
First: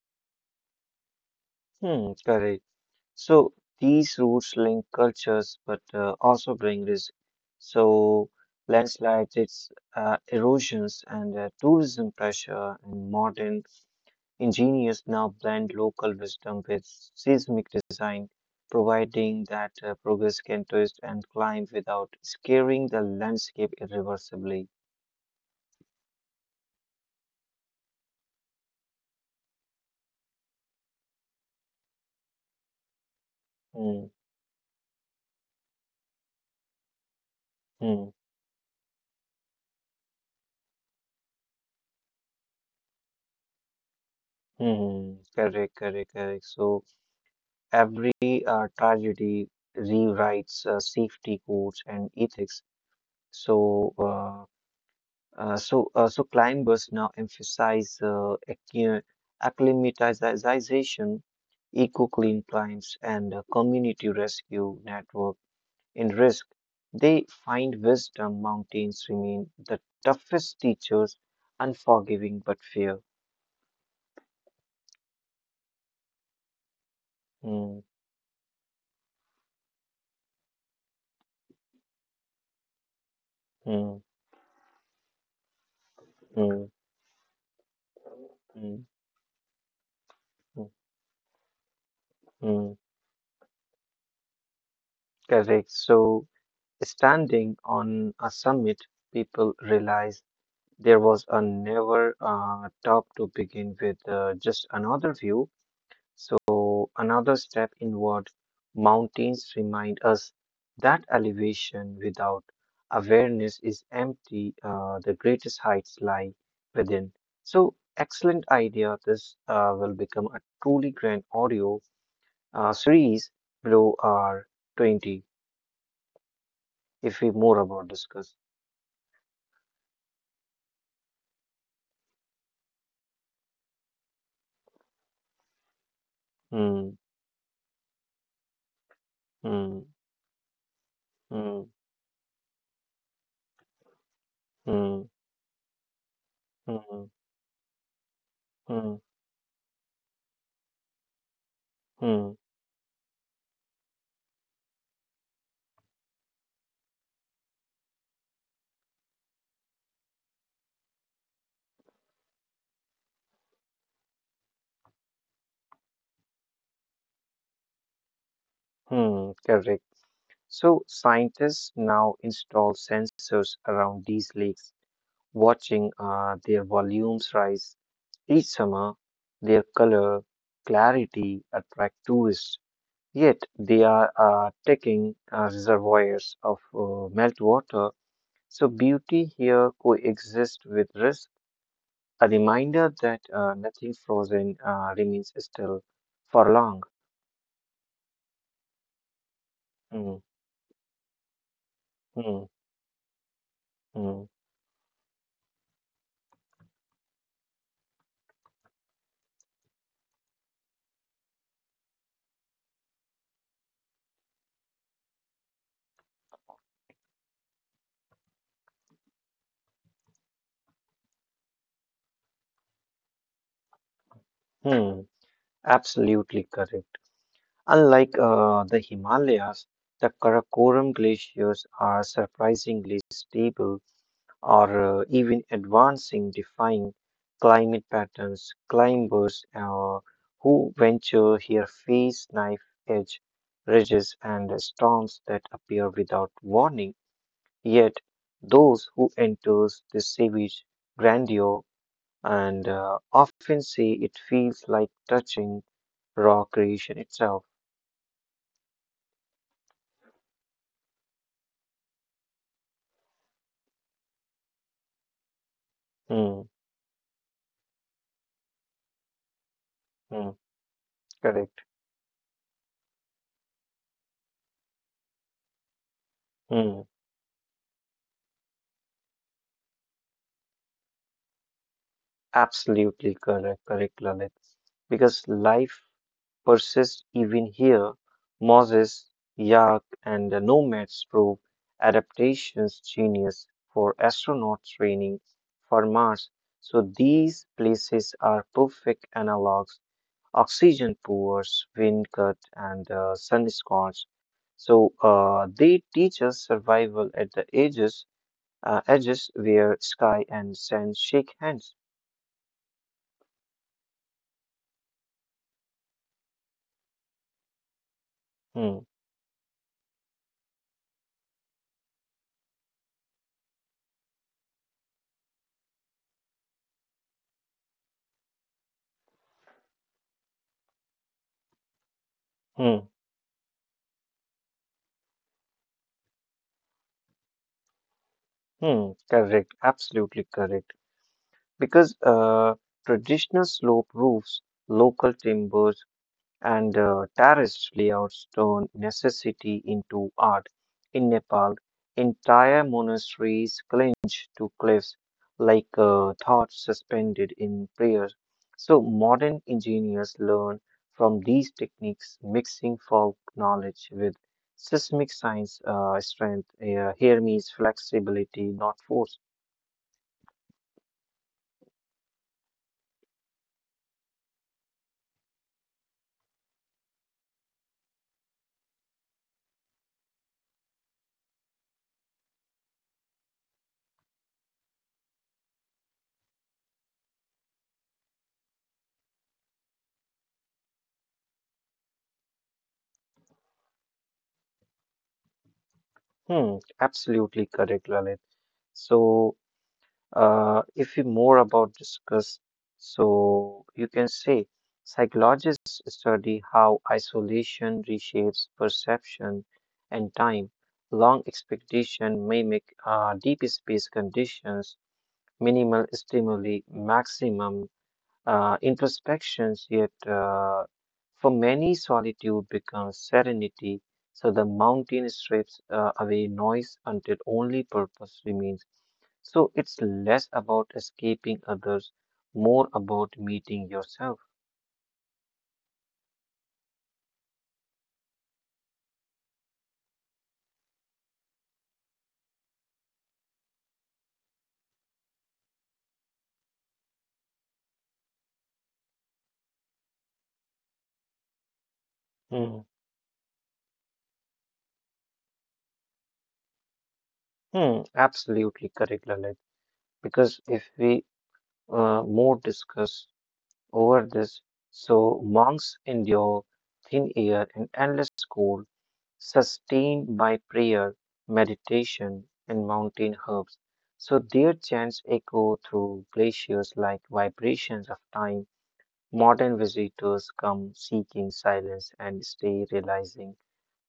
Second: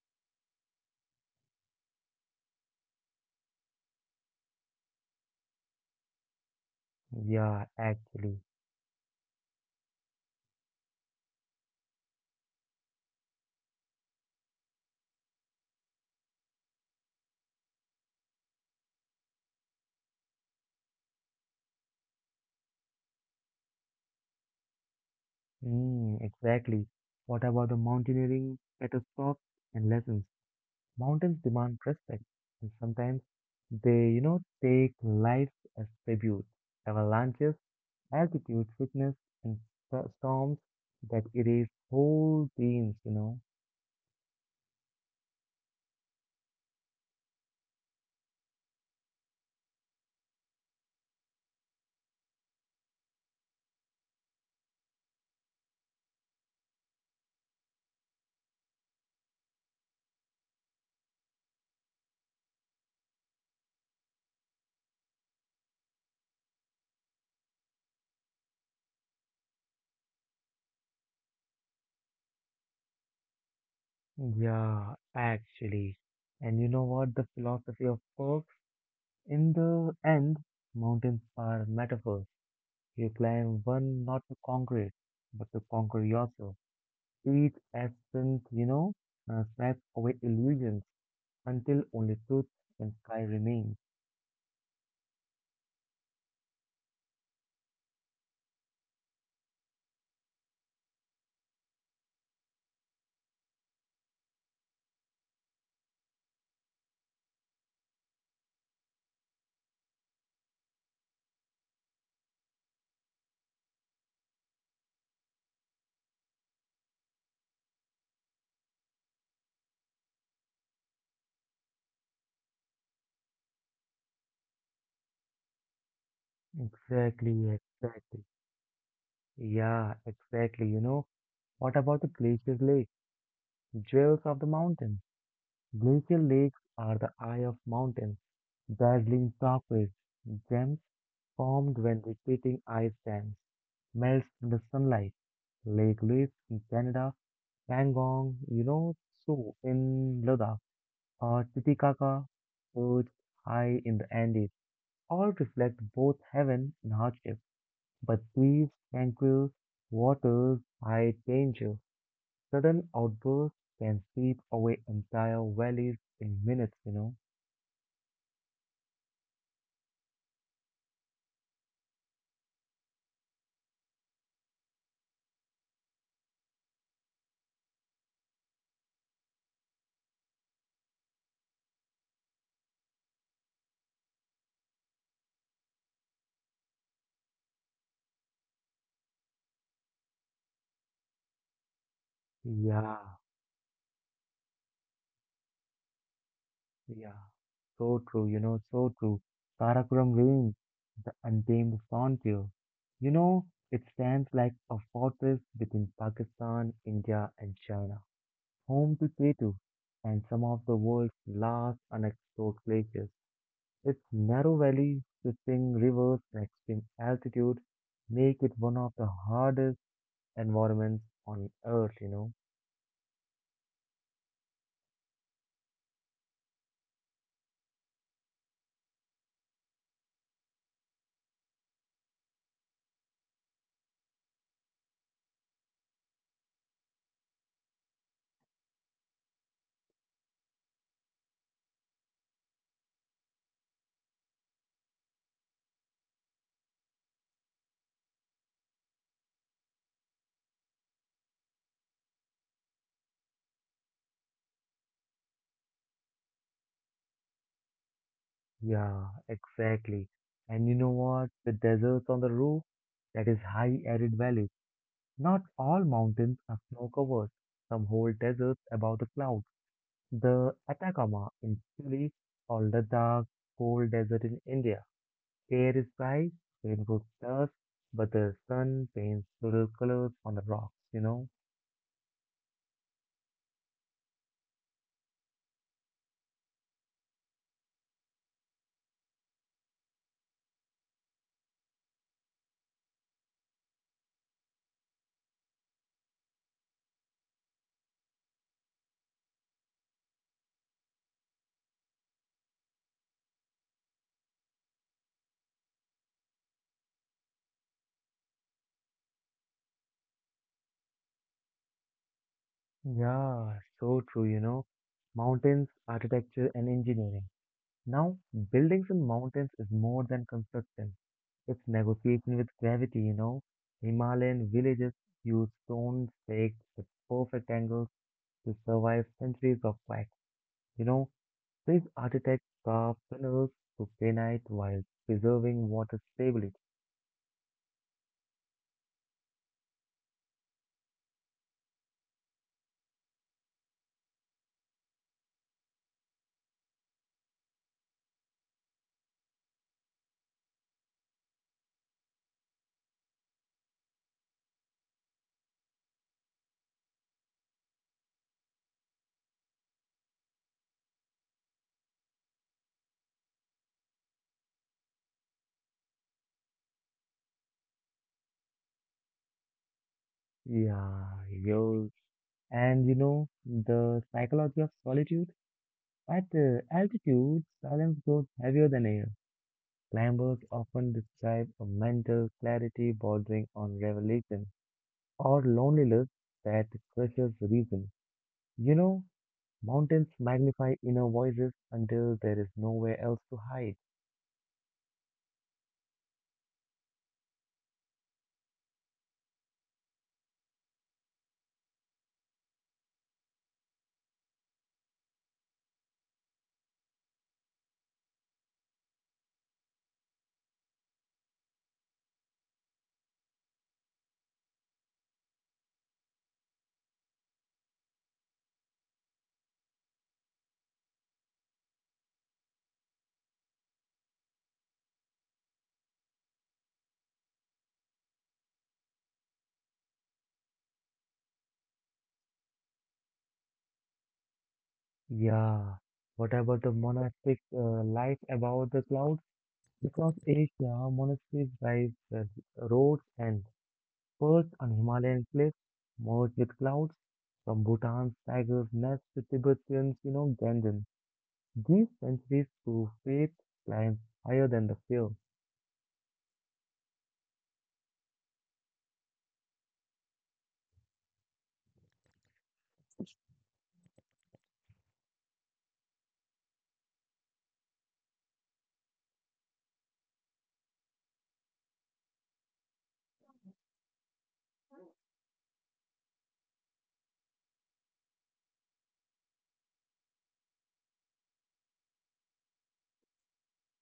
hmm, correct. So these routes link cultures but also bring risk.
Yeah,
So
actually.
landslides, its erosions, and tourism pressure, and modern engineers now blend local wisdom with seismic design, providing that progress can twist and climb without scaring the landscape irreversibly.
Mm, exactly. What about the mountaineering catastrophes and lessons? Mountains demand respect, and sometimes
Mm,
they take life as tribute. Avalanches,
mm,
altitude sickness, and storms that erase whole teams?
mm. Correct, correct, correct. So every tragedy rewrites safety codes and ethics. So, uh, so climbers now emphasize acclimatization, eco-clean climbs, and community rescue network in risk. They find wisdom. Mountains remain the toughest teachers, unforgiving but fair.
Yeah, actually. And you know what? The
Mm,
philosophy of perks, in the end, mountains are metaphors. You climb
mm,
one not to conquer it, but to conquer yourself.
mm,
Each ascent, you
mm,
know, uh, snaps away
mm,
illusions until only truth
mm.
and sky remain.
Correct. So, standing on a summit, people realize there was a never top to begin with, just another view. So, another step inward. Mountains remind us that elevation without awareness is empty, the greatest heights lie within. So, excellent idea. This will become a truly grand audio series below our 20 if we
Exactly,
more about
exactly.
discuss.
Yeah, exactly. What about the glacier lake, jewels of the mountain? Glacial lakes
Hmm,
are the eye of mountains, dazzling
hmm,
turquoise gems
hmm,
formed when retreating ice dams melts in the
hmm,
sunlight. Lake Louise in
hmm,
Canada, Pangong, you
hmm, hmm.
know, Tso in Ladakh, or Titicaca,
Hmm.
perched high in the Andes, all reflect both heaven and hardship. But these tranquil waters hide danger. Sudden outbursts can sweep away entire valleys in minutes.
Hmm, correct. So scientists now install sensors around these lakes, watching their volumes rise each summer. Their color, clarity attract tourists. Yet they are taking reservoirs of meltwater. So beauty here coexists with risk. A reminder
Yeah,
that nothing frozen remains still for long.
yeah. So true, so true. Karakoram
Hmm,
Range, the untamed
hmm,
frontier. You know, it
hmm,
stands like a fortress between Pakistan, India, and China, home to Ketu and some of the world's last unexplored glaciers. Its narrow valleys, twisting rivers, and extreme altitude make it one of the hardest environments on Earth.
hmm. Absolutely correct. Unlike the Himalayas, the Karakoram glaciers are surprisingly stable or even advancing, defying climate patterns. Climbers who venture here face knife edge ridges and storms that appear without warning. Yet, those who enter this savage grandeur and often say it feels like touching raw creation itself.
Yeah, exactly. And you know what? The deserts on the roof, that is high arid valleys. Not all
Hmm,
mountains are snow covered. Some whole deserts above the clouds.
hmm.
The Atacama
Correct.
in Chile or Ladakh, cold desert in India. Air is bright,
Hmm.
rainbows dust, but the sun paints little colors on the rocks?
Absolutely correct, correct, Lalit. Because life persists even here. Moses, Yak, and the nomads prove adaptation's genius for astronaut training for Mars. So these places are perfect analogs: oxygen pours, wind cut, and sun scorch. So they teach us survival at the edges, edges where sky and sand shake hands.
Yeah, so true. Mountains, architecture, and engineering. Now,
Hmm.
buildings in mountains is more than construction. It's negotiation with gravity. Himalayan villages use stone stakes with perfect angles to survive centuries of quakes. You know, these architects
Hmm.
carve tunnels through granite while preserving water stability.
Mm, correct, absolutely correct. Because traditional slope roofs, local timbers, and terraced layouts turn necessity into art. In Nepal, entire monasteries clinch to cliffs like thoughts suspended in prayer. So, modern engineers learn from these techniques, mixing folk knowledge with seismic science strength. Here means flexibility, not force.
Yeah, yours. And the psychology of solitude. At altitude, silence grows heavier than air. Climbers often describe a mental clarity bordering on revelation or loneliness that crushes reason. You know, mountains magnify inner voices until there is nowhere else to hide.
Hmm, absolutely correct, Lalit. So, if we more about discuss, so you can say psychologists study how isolation reshapes perception and time. Long expectation mimic deep space conditions, minimal stimuli, maximum introspections. Yet, for many, solitude becomes serenity. So the mountain strips away noise until only purpose remains. So it's less about escaping others, more about meeting yourself.
Yeah. What about the monastic life above the clouds? Across Asia, monasteries rise as roads and perched on Himalayan cliffs, merge with clouds. From Bhutan's tiger's nest to Tibetan's, Ganden. Give centuries
Hmm.
to faith climbs higher than the film.
Hmm. Absolutely correct, Lalit. Because if we more discuss over this, so monks endure thin air and endless cold, sustained by prayer, meditation, and mountain herbs. So their chants echo through glaciers like vibrations of time. Modern visitors come seeking silence and stay realizing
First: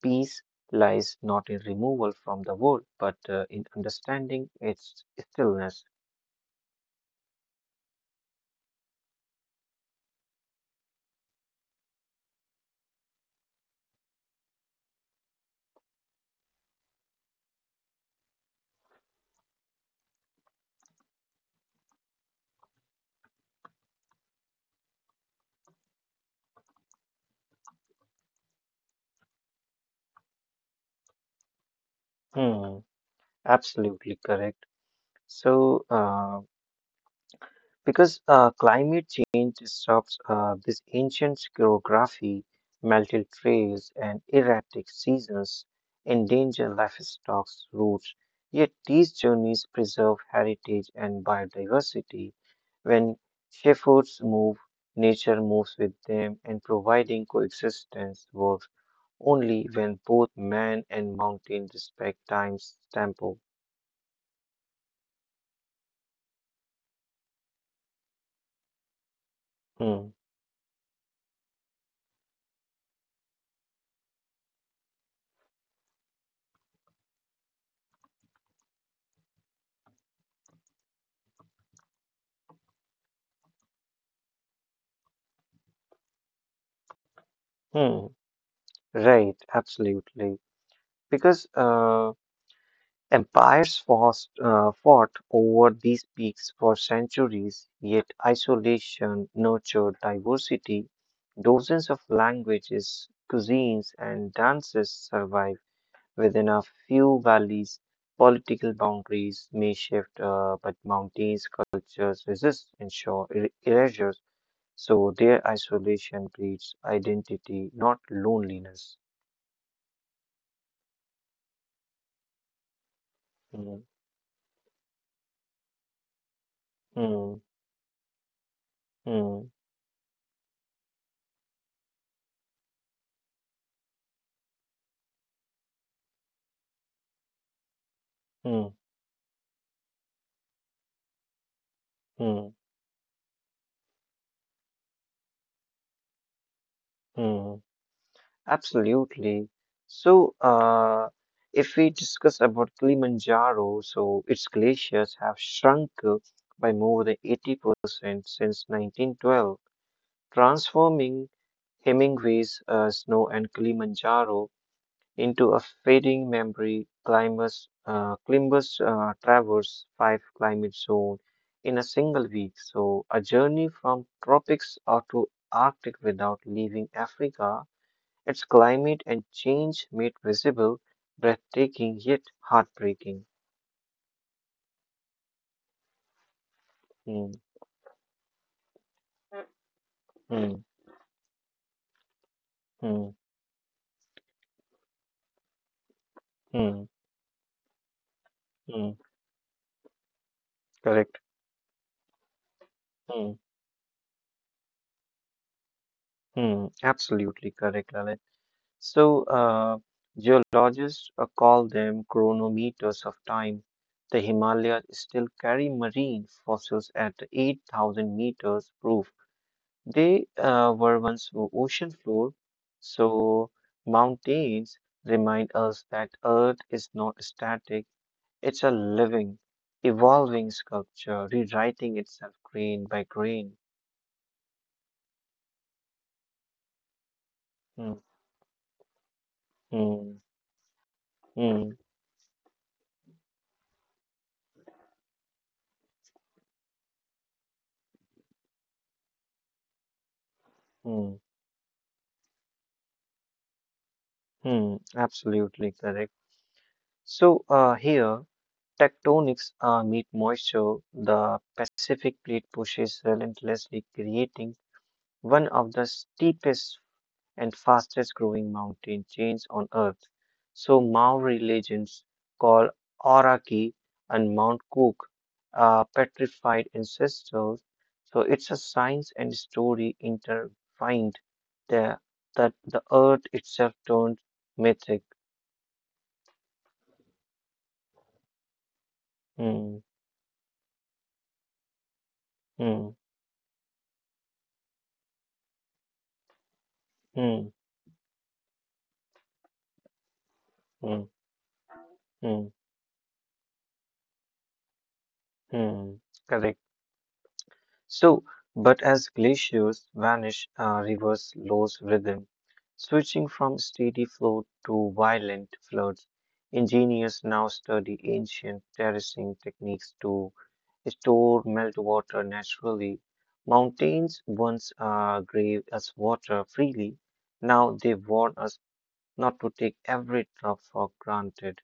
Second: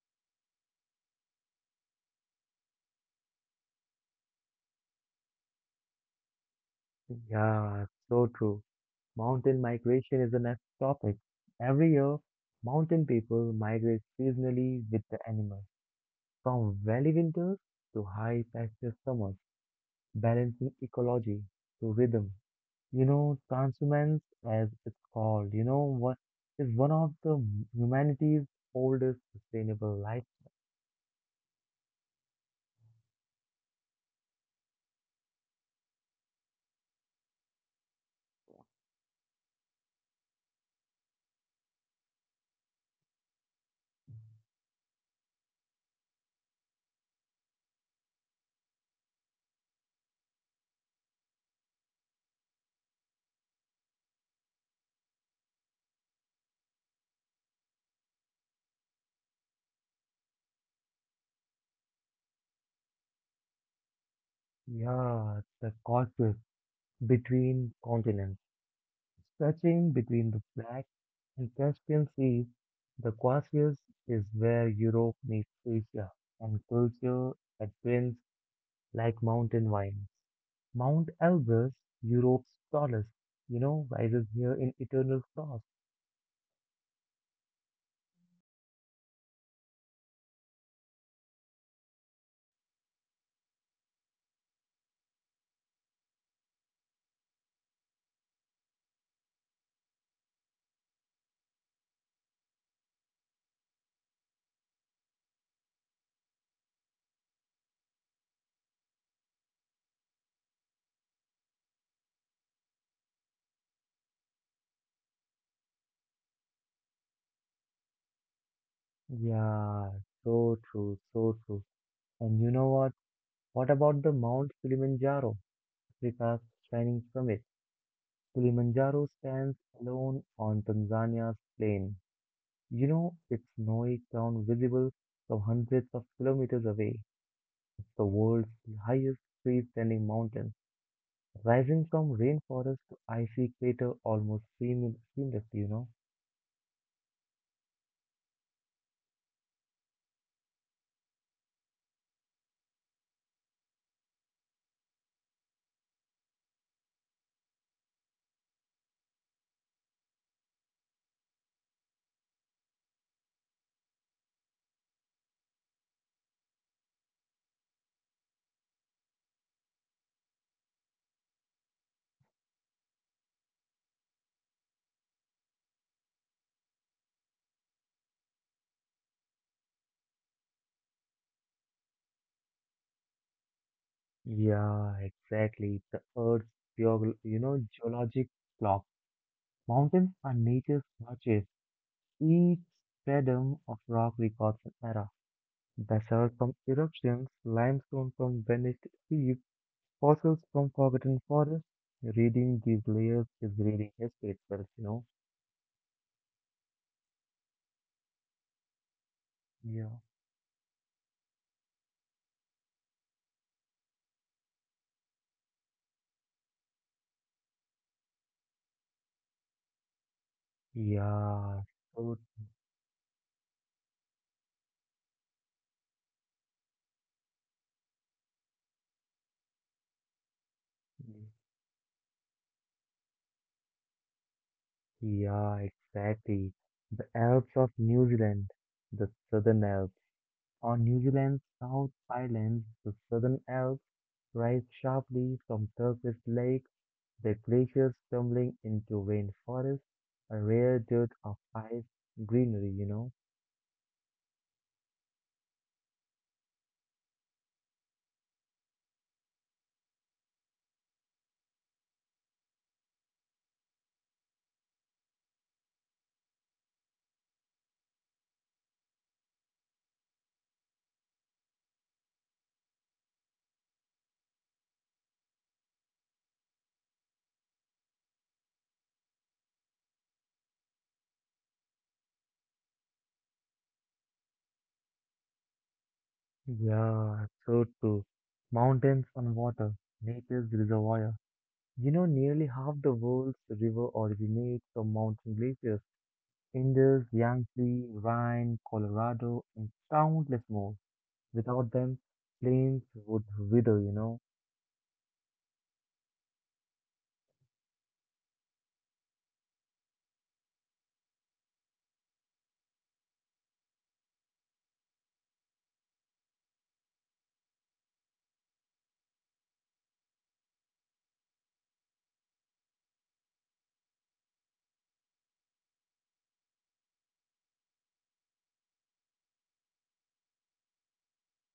peace lies not in removal from the world, but in understanding its stillness.
Yeah, so true. Mountain migration is the next topic. Every year, mountain people migrate seasonally with the animals, from valley winters to high pasture summers, balancing ecology to rhythm. Transhumance, as it's called, what is one of the humanity's oldest sustainable life.
Hmm, absolutely correct. So, uh, because climate change disrupts this ancient geography, melted trails, and erratic seasons endanger livestock's roots. Yet these journeys preserve heritage and biodiversity. When shepherds move, nature moves with them, and providing coexistence works only when both man and mountain respect time's tempo.
Yeah, the causes between continents. Stretching
Hmm.
between the Black and Caspian Seas, the Caucasus is where Europe meets Asia, and culture advents like mountain vines. Mount Elbrus, Europe's tallest, rises here in eternal frost.
Hmm. Right, absolutely. Because Empires fought over these peaks for centuries, yet isolation nurtured diversity. Dozens of languages, cuisines, and dances survive within a few valleys. Political boundaries may shift, but mountains' cultures resist and show erasures, so their isolation breeds identity, not loneliness.
Yeah, so true, so true. And you know what? What
Mm,
about the Mount Kilimanjaro, Africa's shining summit?
mm,
Kilimanjaro
mm,
stands alone on Tanzania's plain, its snowy crown visible from hundreds of kilometers away. It's the world's
mm,
highest free-standing mountain, rising from
mm,
rainforest to icy crater almost seamlessly?
mm. Absolutely. So, uh, if we discuss about Kilimanjaro, so its glaciers have shrunk by more than 80% since 1912, transforming Hemingway's Snow and Kilimanjaro into a fading memory. Climbers traverse five climate zones in a single week. So, a journey from tropics out to Arctic without leaving Africa, its climate and change made visible, breathtaking yet heartbreaking.
Yeah, exactly. The Earth's
Hmm,
geologic clock. Mountains are
hmm,
nature's watches. Each
hmm,
stratum of rock records an era. Basalt from
hmm,
eruptions, limestone from vanished
hmm.
seas. Fossils from forgotten
Correct.
forests. Reading these layers
Hmm,
is reading history itself.
hmm. Absolutely correct, Lalit. So, uh,
Yeah.
Geologists call them chronometers of time. The Himalayas still carry marine fossils at 8,000 meters proof. They were once
Yeah,
ocean
so,
floor, so mountains remind us that Earth is not static. It's a living, evolving sculpture, rewriting itself grain by grain.
yeah, exactly. The Alps of
Hmm,
New Zealand, the Southern Alps.
hmm,
On New Zealand's
hmm,
South Islands, the Southern Alps rise sharply from turquoise lakes, the glaciers tumbling into rainforests, a rare dirt
hmm,
of ice greenery.
hmm. Absolutely correct. So here, tectonics meet moisture. The Pacific plate pushes relentlessly, creating one of the steepest and fastest growing mountain chains on earth. So Maori legends call Aoraki and Mount Cook petrified ancestors. So it's a science and story intertwined there that the earth itself turned mythic.
Yeah, so true. Mountains and water,
Hmm,
nature's reservoir. Nearly half the
hmm,
world's river originates from mountain glaciers. Indus,
hmm,
Yangtze, Rhine, Colorado, and countless more.
hmm,
Without them,
hmm,
plains would wither.
hmm. Correct. So, but as glaciers vanish, rivers lose rhythm, switching from steady flow to violent floods. Engineers now study ancient terracing techniques to store meltwater naturally. Mountains once gave us water freely, now they warn us not to take every drop for granted.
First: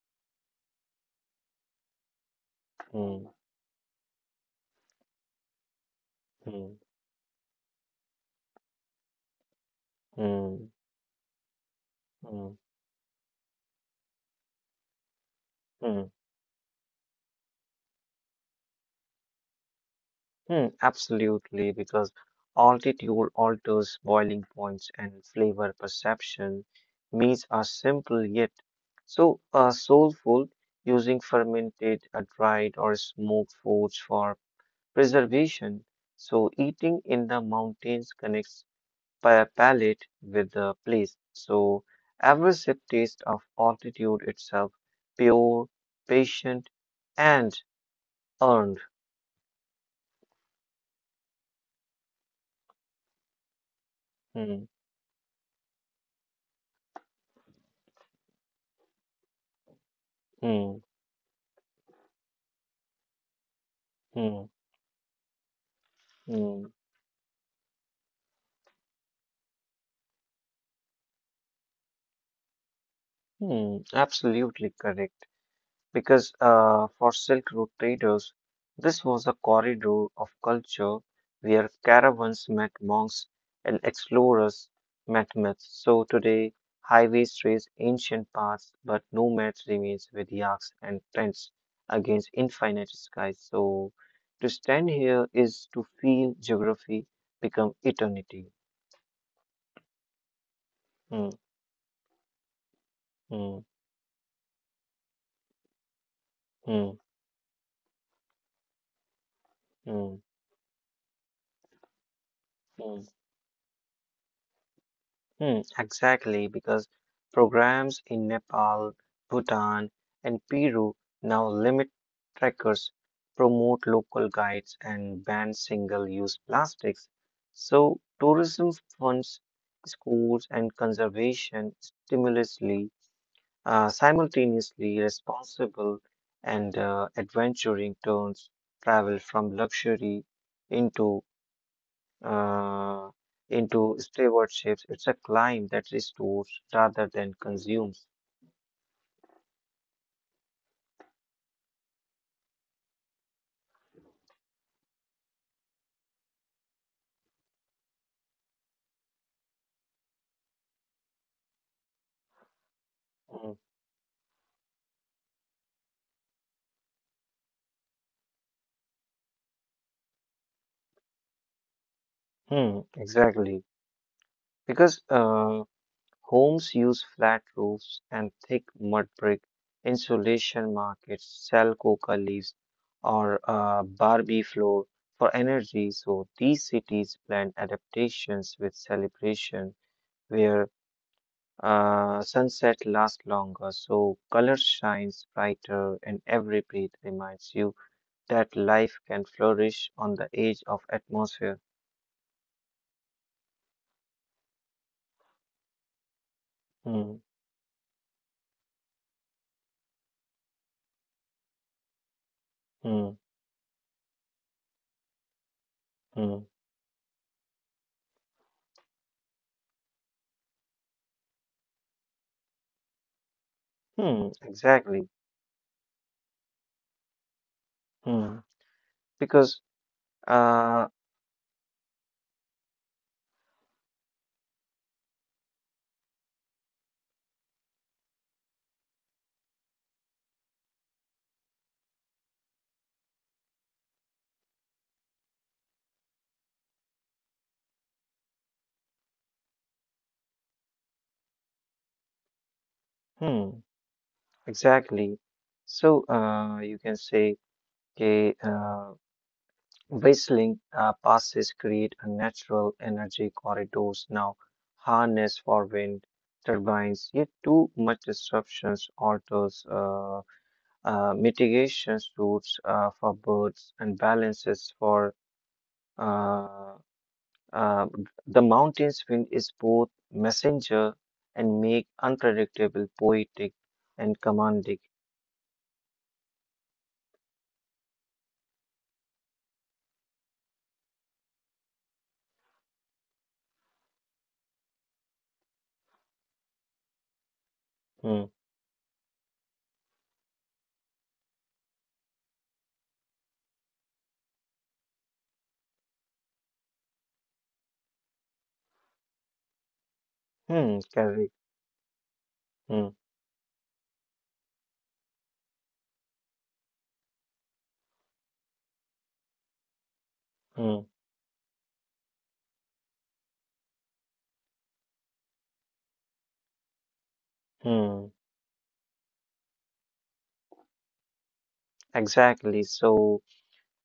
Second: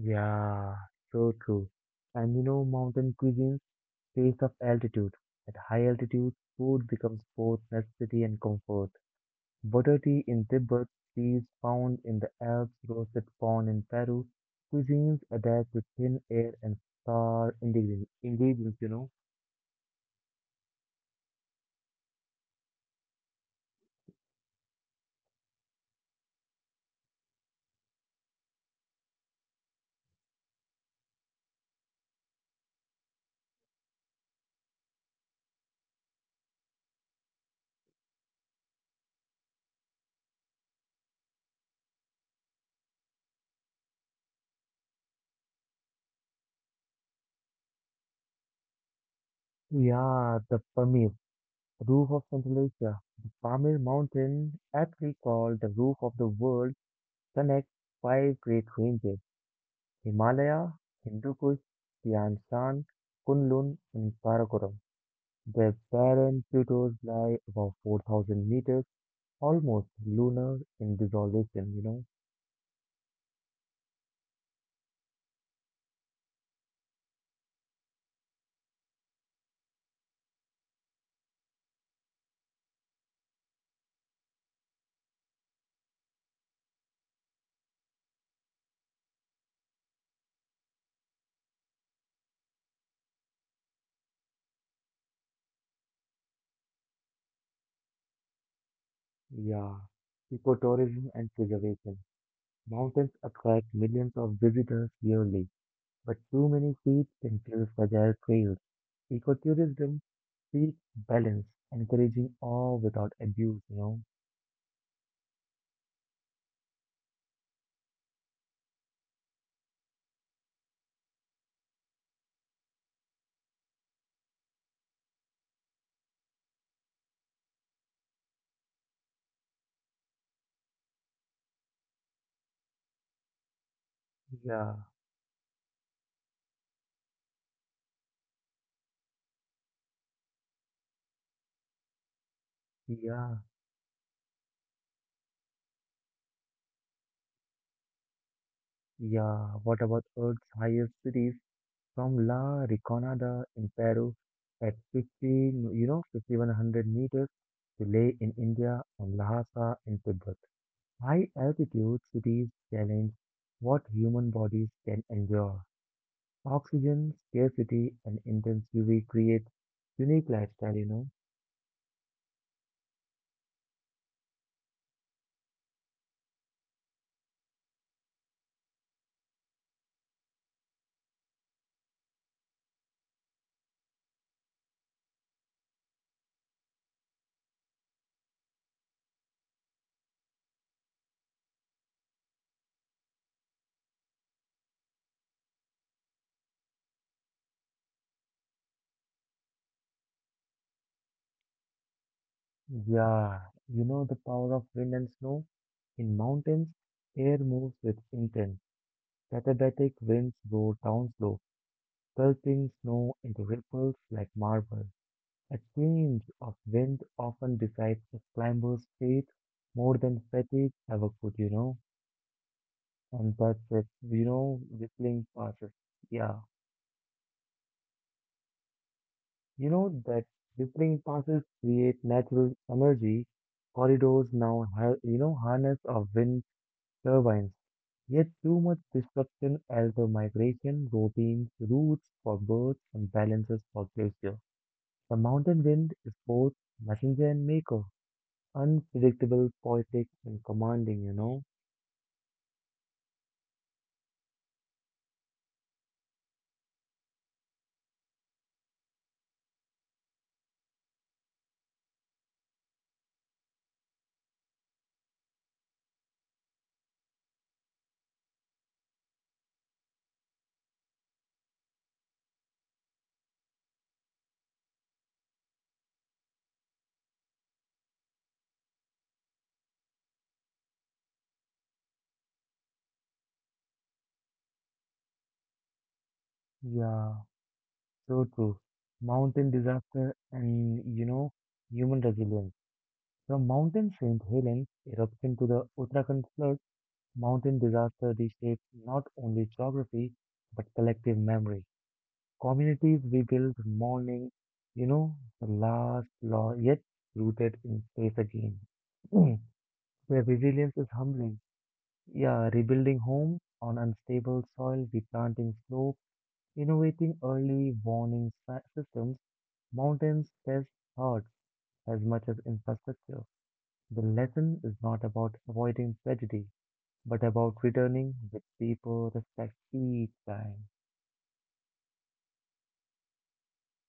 Yeah, so true. And mountain
Hmm,
cuisines taste of altitude. At high altitudes,
hmm,
food becomes both necessity and comfort. Boddati in
hmm,
Tibet, cheese found in the
hmm,
Alps, roasted corn in Peru. Cuisines adapt to
hmm.
thin air and star ingredients.
Hmm, absolutely, because altitude alters boiling points and flavor perception. Meats are simple yet so soulful, using fermented, dried, or smoked foods for preservation. So eating in the mountains connects palate with the place. So every sip taste of altitude itself, pure, patient, and earned.
Yeah, the Pamir, roof of Central Asia. The Pamir
Hmm,
Mountain, aptly called the roof of the world, connects five great ranges
hmm,
Himalaya, Hindu Kush, Tian Shan, Kunlun, and
hmm,
Karakoram. Their barren
hmm.
plateaus lie above 4,000 meters. Almost lunar in dissolvation?
Hmm, absolutely correct. Because for Silk Road traders, this was a corridor of culture where caravans met monks and explorers met myths. So today, highways trace ancient paths, but nomads remains with yaks and tents against infinite skies. So to stand here is to feel geography become eternity.
Yeah. Ecotourism and
Hmm,
preservation. Mountains
hmm,
attract millions of visitors yearly, but too many
hmm,
feet can kill fragile trails. Ecotourism
hmm,
seeks balance, encouraging awe
hmm.
without abuse?
Hmm, exactly, because programs in Nepal, Bhutan, and Peru now limit trackers, promote local guides, and ban single use plastics. So, tourism funds schools and conservation stimulusly,
Yeah,
simultaneously responsible and adventuring turns travel from luxury into uh,
yeah,
into stewardships. It's a climb that restores rather than consumes.
yeah. What about Earth's highest cities? From La Riconada in Peru at 15, 5100 meters to Leh in India and Lhasa in Tibet. High altitude cities challenge what human bodies can endure. Oxygen scarcity and intense UV create unique lifestyle.
Hmm, exactly. Because homes use flat roofs and thick mud brick. Insulation markets sell coca leaves or Barbie floor for energy. So these cities blend adaptations with celebration where sunset lasts longer, so color shines brighter and every breath reminds you that life can flourish on the edge of atmosphere.
Yeah, you know the power of wind and snow? In mountains,
Hmm,
air moves with intent. Katabatic winds blow down slow, pelting
hmm,
snow into ripples like marble. A change
hmm,
of wind often decides a climber's fate more than fatigue ever could. And that's it. you
hmm,
know,
exactly.
rippling passes. Yeah,
Hmm, because,
you know that
uh,
rippling passes create natural energy. Corridors now, harness of wind turbines. Yet too much disruption alters migration routines, routes for birds, and balances for glacier. The mountain wind is both messenger and maker, unpredictable, poetic, and commanding.
hmm, exactly. You can say a whistling passes create a natural energy corridors now harness for wind turbines. Yet too much disruptions alters mitigations routes for birds and balances for. Uh, Uh, the mountain's wind is both messenger and make unpredictable, poetic, and commanding.
Yeah, so true. Mountain disaster and human resilience. From Mountain St. Helens eruption to the Uttarakhand flood, mountain disaster
Hmm,
reshapes not only geography but collective memory. Communities rebuild mourning, the last law yet rooted in faith again. Mm. Where resilience
hmm,
is
correct.
humbling. Yeah,
Hmm,
rebuilding homes on unstable soil, replanting slopes, innovating early warning systems, mountains test
hmm,
hearts as much as infrastructure. The lesson is not about avoiding tragedy, but about
hmm.
returning with deeper respect each time.
Exactly. So,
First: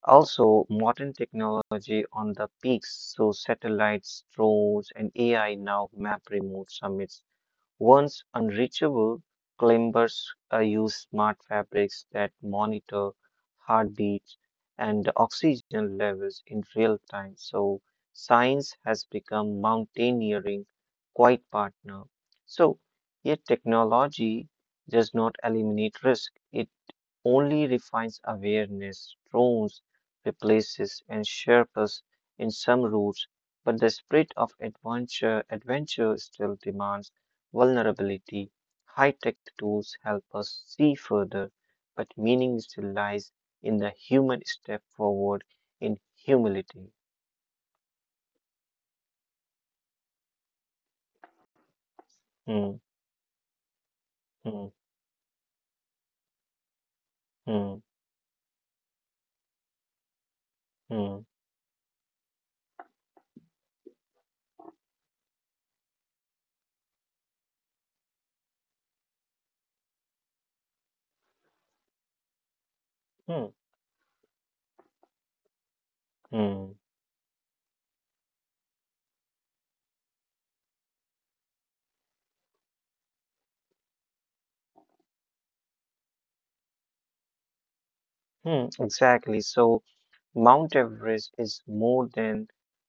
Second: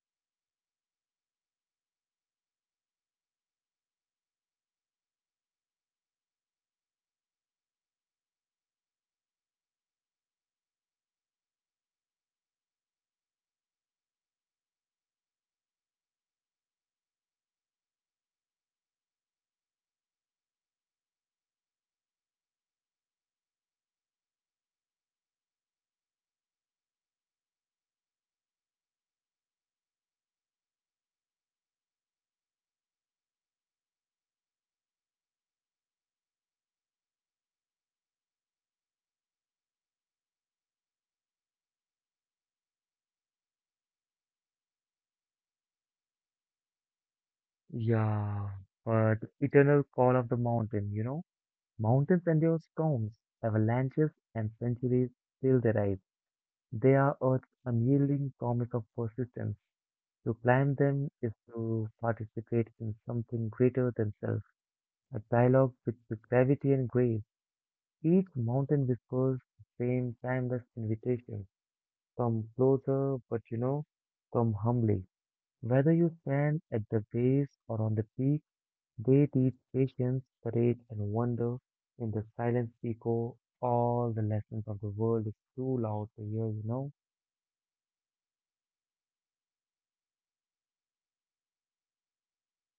also modern technology on the peaks, so satellites, drones, and AI now map remote summits. Once unreachable, climbers use smart fabrics that monitor heartbeats and oxygen levels in real time. So, science has become mountaineering quite partner. So, yet technology does not eliminate risk. It only refines awareness, drones, replaces and sharpens in some routes, but the spirit of adventure still demands vulnerability. High-tech tools help us see further, but meaning still lies in the human step forward in humility.
Yeah, but eternal call of the mountain? Mountains endure
Hmm,
storms, avalanches, and
hmm,
centuries still their rise. They are Earth's
hmm,
unyielding promise of persistence. To climb them
hmm,
is to participate in something greater than self, a dialogue with gravity and grace. Each mountain whispers the same timeless invitation. Some closer,
hmm,
but some humbly. Whether you
hmm.
stand at the base or on the peak, they teach patience, courage, and wonder. In the silent echo, all the lessons of the world is too loud to hear.
Hmm, exactly. So Mount Everest is more than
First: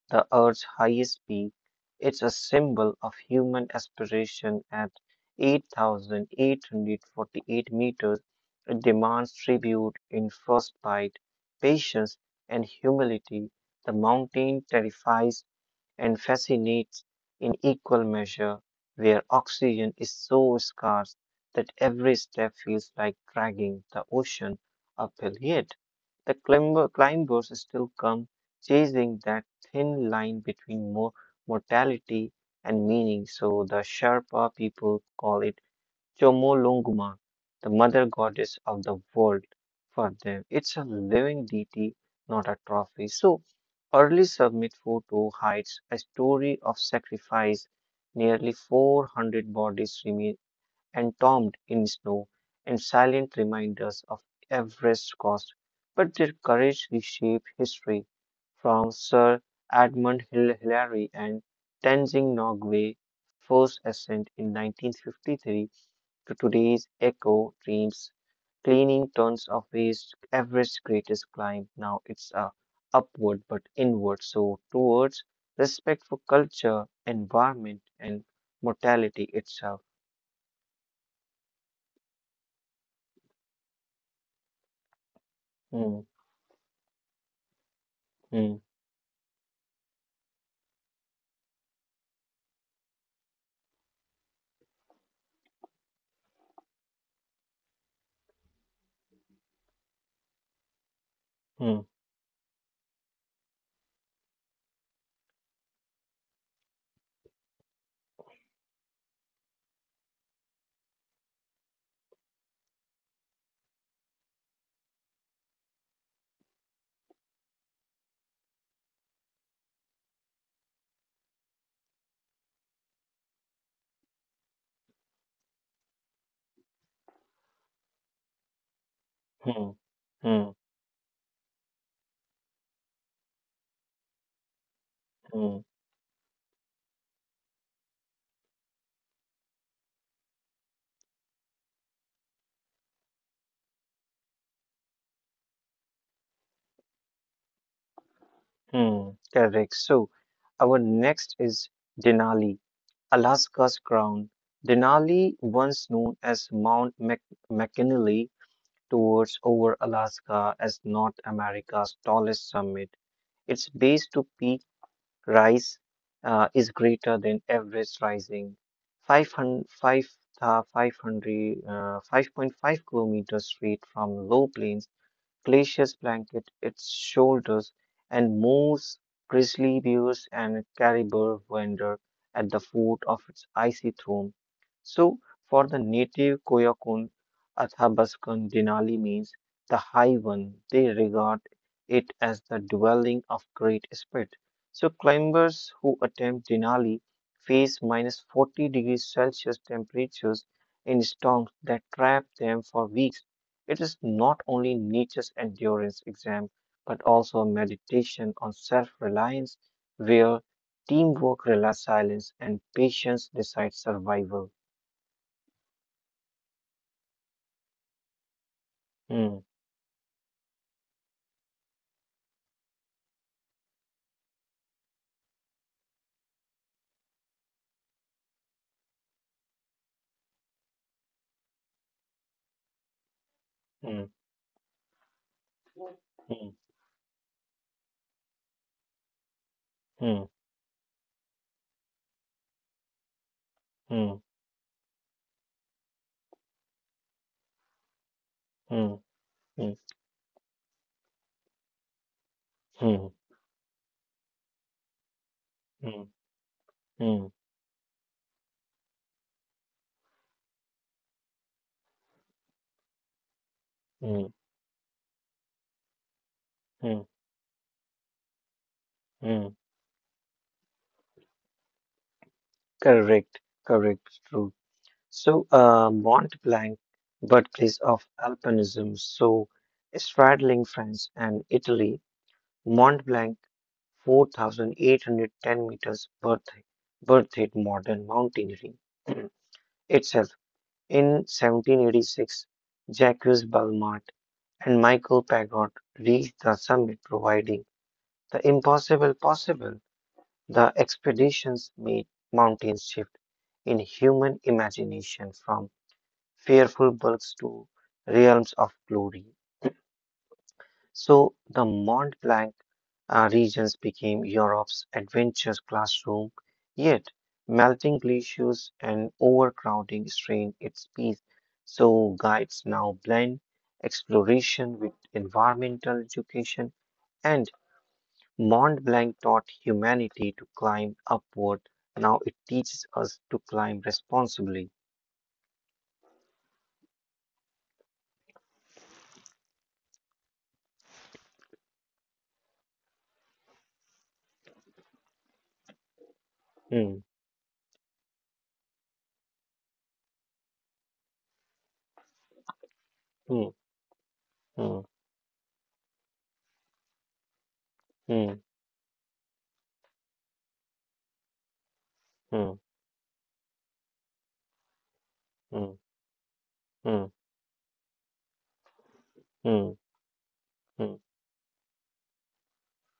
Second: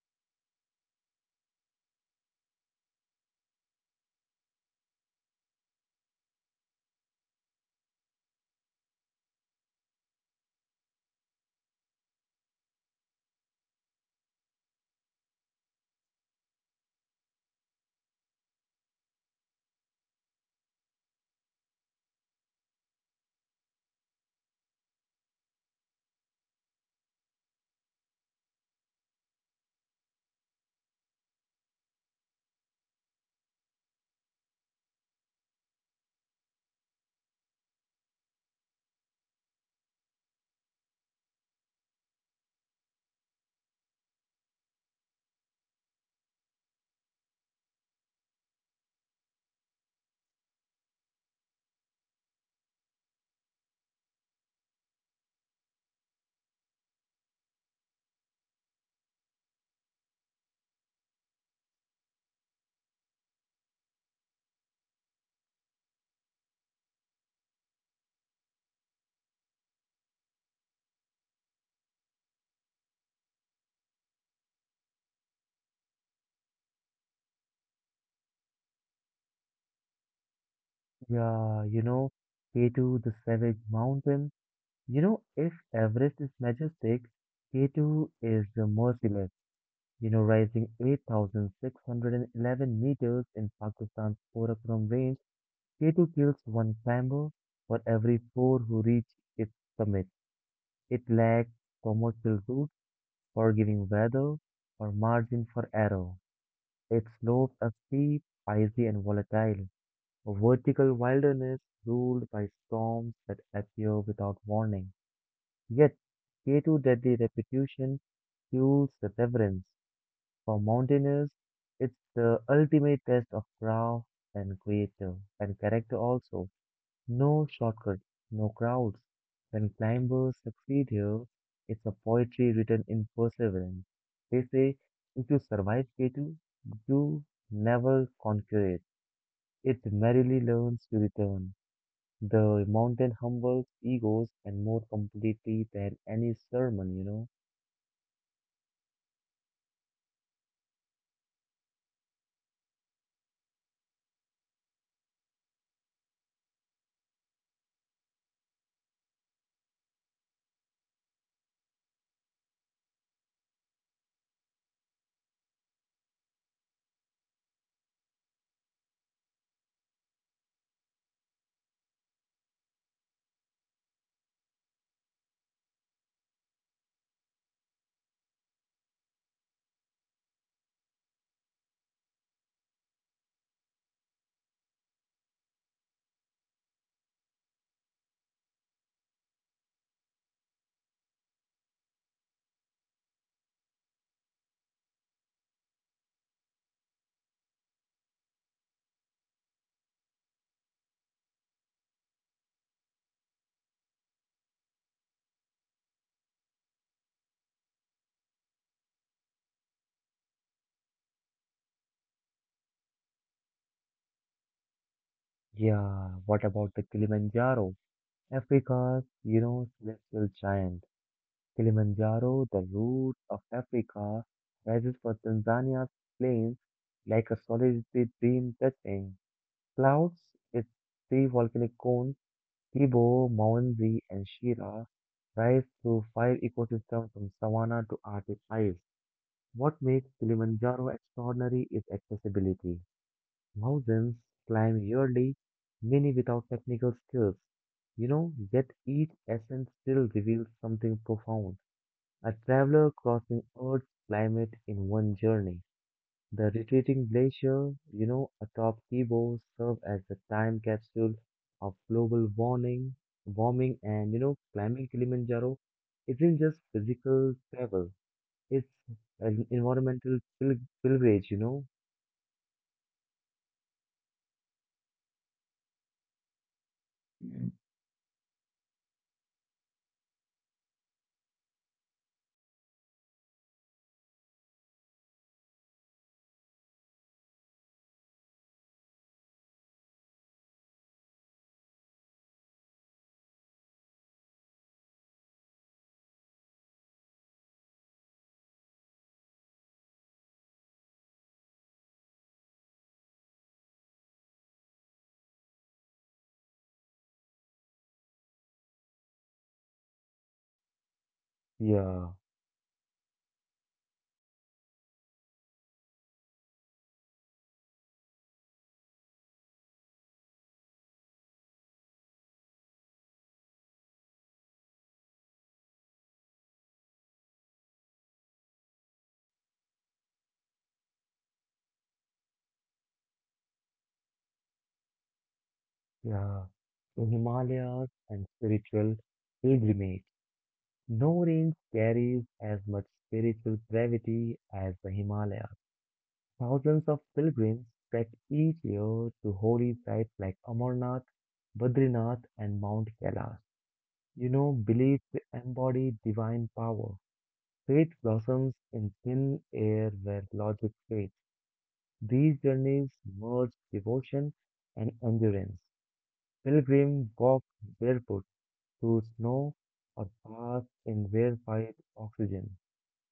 the Earth's highest peak. It's a symbol of human aspiration at 8,848 meters. It demands tribute in frostbite, patience, and humility. The mountain terrifies and fascinates in equal measure, where oxygen is so scarce that every step feels like dragging the ocean uphill. Yet, the climbers still come chasing that thin line between more mortality and meaning. So, the Sherpa people call it Chomolungma, the mother goddess of the world for them. It's a living deity, not a trophy. So, early submit photo hides a story of sacrifice. Nearly 400 bodies remain entombed in snow and silent reminders of Everest's cost. But their courage reshaped history. From Sir Edmund Hillary and Tenzing Norgay first ascent in 1953 to today's eco dreams, cleaning tons of waste, Everest greatest climb. Now it's a upward but inward, so towards respect for culture, environment, and mortality itself.
Yeah, K2, the savage mountain. If
Hmm,
Everest is majestic, K2 is the
hmm,
merciless, rising 8,611 meters in Pakistan's Karakoram range. K2 kills one climber for every four who reach its summit. It lacks
hmm,
commercial routes for giving weather or margin for error. Its slopes are steep, icy, and volatile, a vertical wilderness ruled by storms that appear without warning. Yet, K2 deadly reputation fuels the reverence. For mountaineers, it's the ultimate test of craft and creator and character also. No shortcut, no crowds. When
hmm,
climbers
hmm,
succeed here, it's a poetry written in perseverance. They say, if you
hmm,
survive K2, you never conquer it. It merrily learns to return. The mountain humbles egos and more completely than any sermon.
hmm. Correct. So our next is Denali, Alaska's crown. Denali, once known as Mount McKinley, tours over Alaska as North America's tallest summit. Its base to peak rise is greater than average rising 500, 5.5 kilometers straight from low plains glaciers blanket its shoulders, and moose, grizzly bears, and caribou wander at the foot of its icy throne. So, for the native Koyokun, Athabaskan Denali means the high one. They regard it as the dwelling of Great Spirit. So, climbers who attempt Denali face minus 40 degrees Celsius temperatures in storms that trap them for weeks. It is not only Nietzsche's endurance exam, but also a meditation on self reliance, where teamwork, relies silence, and patience decide survival.
Yeah, what about the Kilimanjaro? Africa's, you
Hmm,
know, celestial giant. Kilimanjaro, the root of Africa, rises from Tanzania's plains like a solitary dream touching clouds. Its three volcanic cones, Kibo, Mwanzi,
hmm,
and Shira, rise through five
hmm,
ecosystems from savanna to Arctic ice. What makes
hmm,
Kilimanjaro extraordinary is accessibility. Thousands
hmm,
climb yearly, many without technical skills. Yet
hmm,
each ascent
hmm,
still reveals something profound. A traveler
hmm,
crossing Earth's climate in one journey.
hmm,
The retreating
hmm,
glacier atop Kibo serve as the time capsule of global warming and, you
hmm,
know, climbing Kilimanjaro isn't just
hmm,
physical travel. It's an
hmm.
environmental pilgrimage.
Correct, correct, true. So, Mont Blanc, birthplace of alpinism, so straddling France and Italy, Mont Blanc 4,810 meters birthed modern mountaineering itself. In 1786, Jacques Balmat and Michael Pagod reached the summit, providing the impossible possible. The expeditions made mountains shift in human imagination from fearful bulks to realms of glory. So the
Yeah,
Mont Blanc regions became Europe's adventure classroom, yet melting glaciers and overcrowding strained its peace. So guides now blend exploration with environmental education, and Mont Blanc taught humanity to climb upward. Now it teaches us to climb responsibly.
yeah. The Himalayas and spiritual pilgrimage. No range carries as much spiritual gravity as the Himalayas. Thousands of
Hmm,
pilgrims trek each year to holy sites like Amarnath, Badrinath, and Mount Kailash.
hmm,
You know,
hmm,
beliefs embody divine power. Faith
hmm,
blossoms in thin air where logic fades. These
hmm,
journeys merge devotion and endurance.
hmm,
Pilgrims
hmm,
walk barefoot through snow
hmm,
or pass in
hmm,
rarefied oxygen.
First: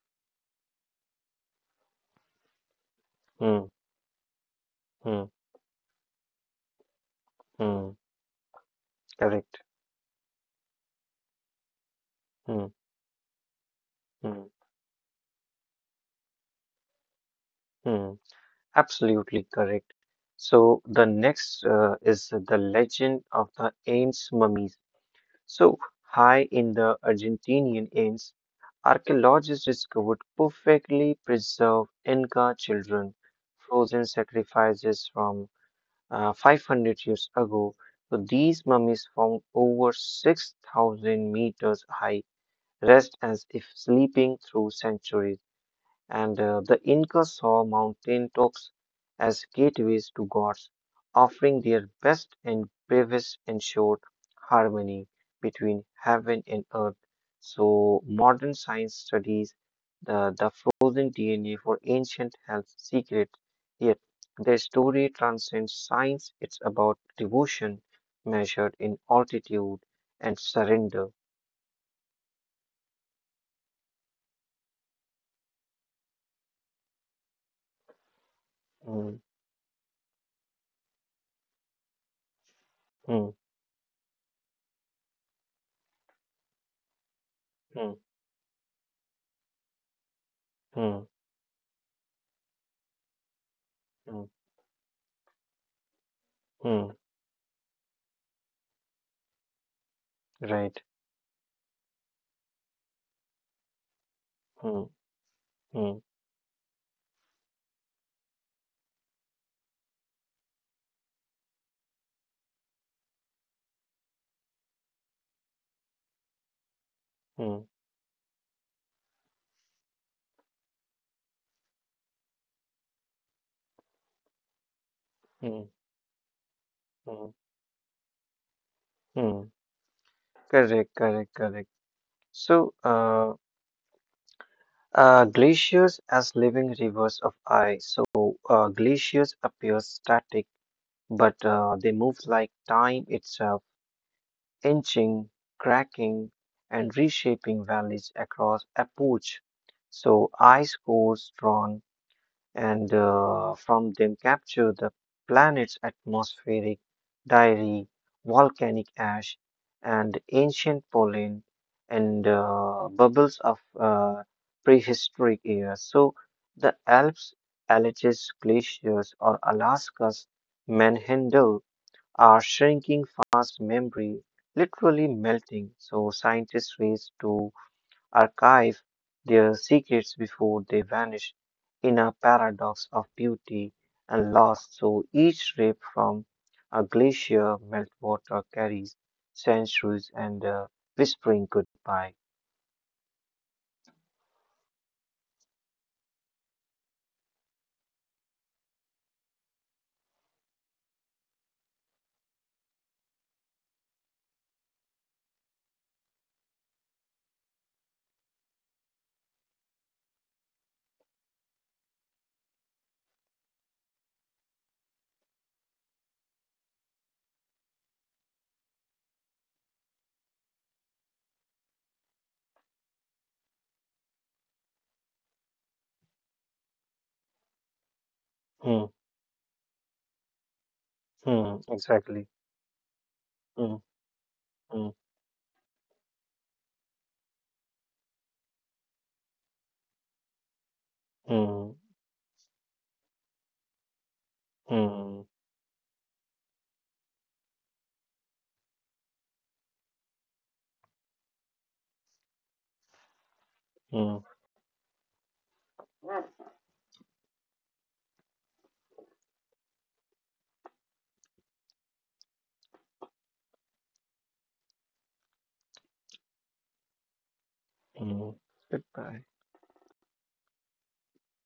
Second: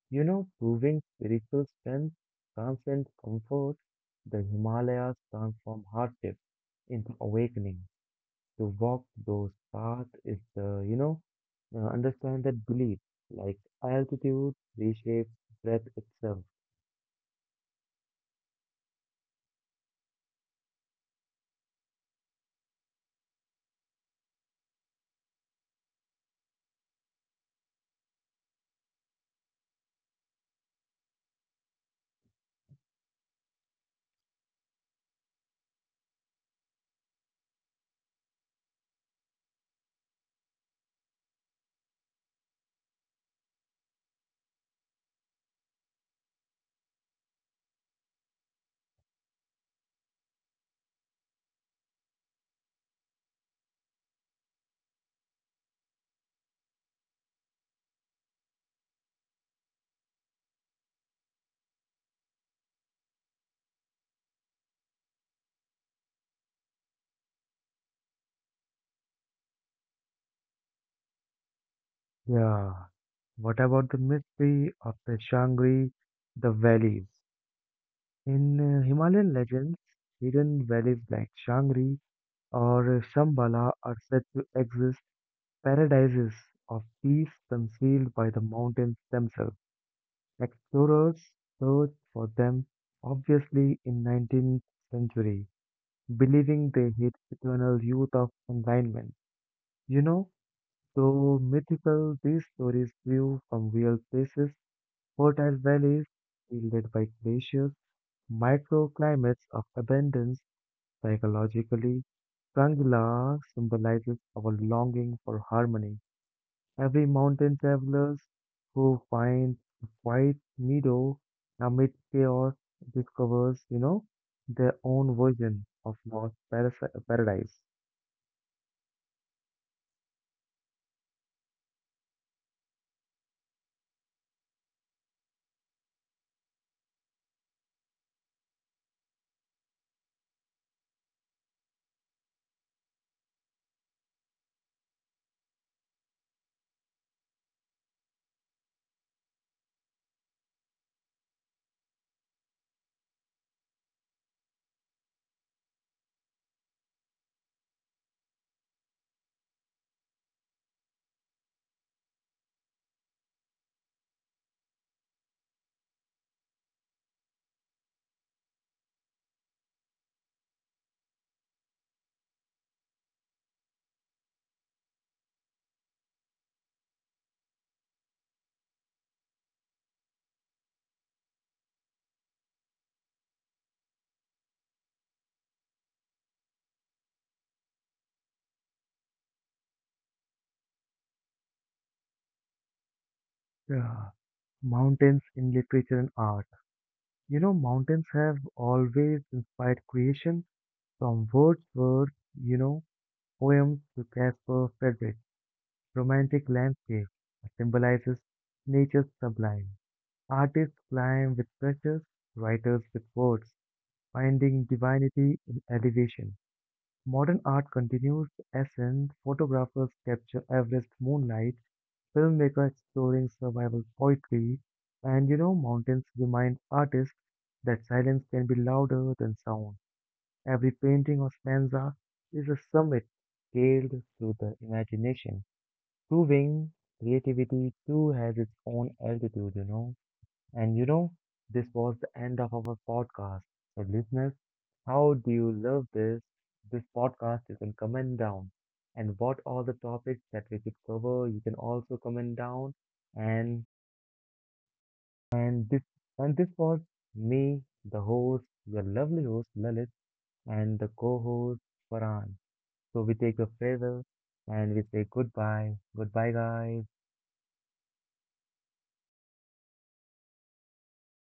Proving spiritual strength transcends
hmm,
comfort. The Himalayas
hmm,
transform hardship into awakening.
hmm.
To walk those
Correct.
paths is the understand
Hmm,
that belief, like
hmm,
altitude reshapes breath itself.
hmm. Absolutely correct. So the next is the legend of the Ains mummies. So high in the Argentinian Ains, archaeologists discovered perfectly preserved Inca children, frozen sacrifices from 500 years ago. So these mummies found over 6,000 meters high, rest as if sleeping through centuries. And the Incas saw mountain tops as gateways to gods, offering their best and bravest ensured harmony between heaven and earth. So, modern science studies the frozen DNA for ancient health secrets. Yet their story transcends science. It's about devotion measured in altitude and surrender.
Yeah. What about the mystery of the Shangri, the valleys? In
Mm,
Himalayan legends, hidden valleys like Shangri or
mm,
Shambhala are said to exist paradises of peace
mm,
concealed by the mountains themselves.
mm,
Explorers searched for them, obviously in
mm,
19th century, believing they
mm,
hid eternal youth of enlightenment. You know,
right.
so mythical these stories grew from real places,
Mm,
fertile
mm.
valleys shielded by glaciers, microclimates of abundance. Psychologically, Kangla symbolizes our longing for harmony. Every mountain
Mm,
travelers who finds a quiet meadow amid chaos discovers, their own version
mm,
of lost parasi-
mm,
paradise.
mm. Correct, correct, correct. So, glaciers as living rivers of ice. So, glaciers appear static, but they move like time itself, inching, cracking, and reshaping valleys across a pooch. So, ice cores drawn and from them capture the planet's atmospheric diary, volcanic ash, and ancient pollen and bubbles of prehistoric era. So the Alps, Alleghes glaciers, or Alaska's manhandle are shrinking fast, memory literally melting. So scientists race to archive their secrets before they vanish in a paradox of beauty and loss. So each rip from a glacier meltwater carries centuries and whispering goodbye.
Yeah. Mountains in literature and art. Mountains have always inspired creation from Wordsworth, you know, poems to Caspar Friedrich. Romantic landscape symbolizes nature's sublime. Artists climb with pictures, writers with words. Finding divinity in elevation. Modern art continues the essence, photographers capture Everest moonlight, filmmakers exploring survival poetry, and mountains remind artists that silence can be
Hmm,
louder than sound. Every painting or
hmm,
stanza
exactly.
is a summit
Hmm,
scaled through the
hmm,
imagination, proving creativity too has its own altitude. And this
hmm,
was the end of our podcast. So, listeners, how
hmm,
do you love this? This podcast you can comment down. And what are the topics that we could cover, you can also comment down. And
hmm,
and this and this was me, the host, your lovely host Lalit, and the co-host Farhan. So we take a farewell and we say goodbye. Goodbye guys.
hmm. Goodbye.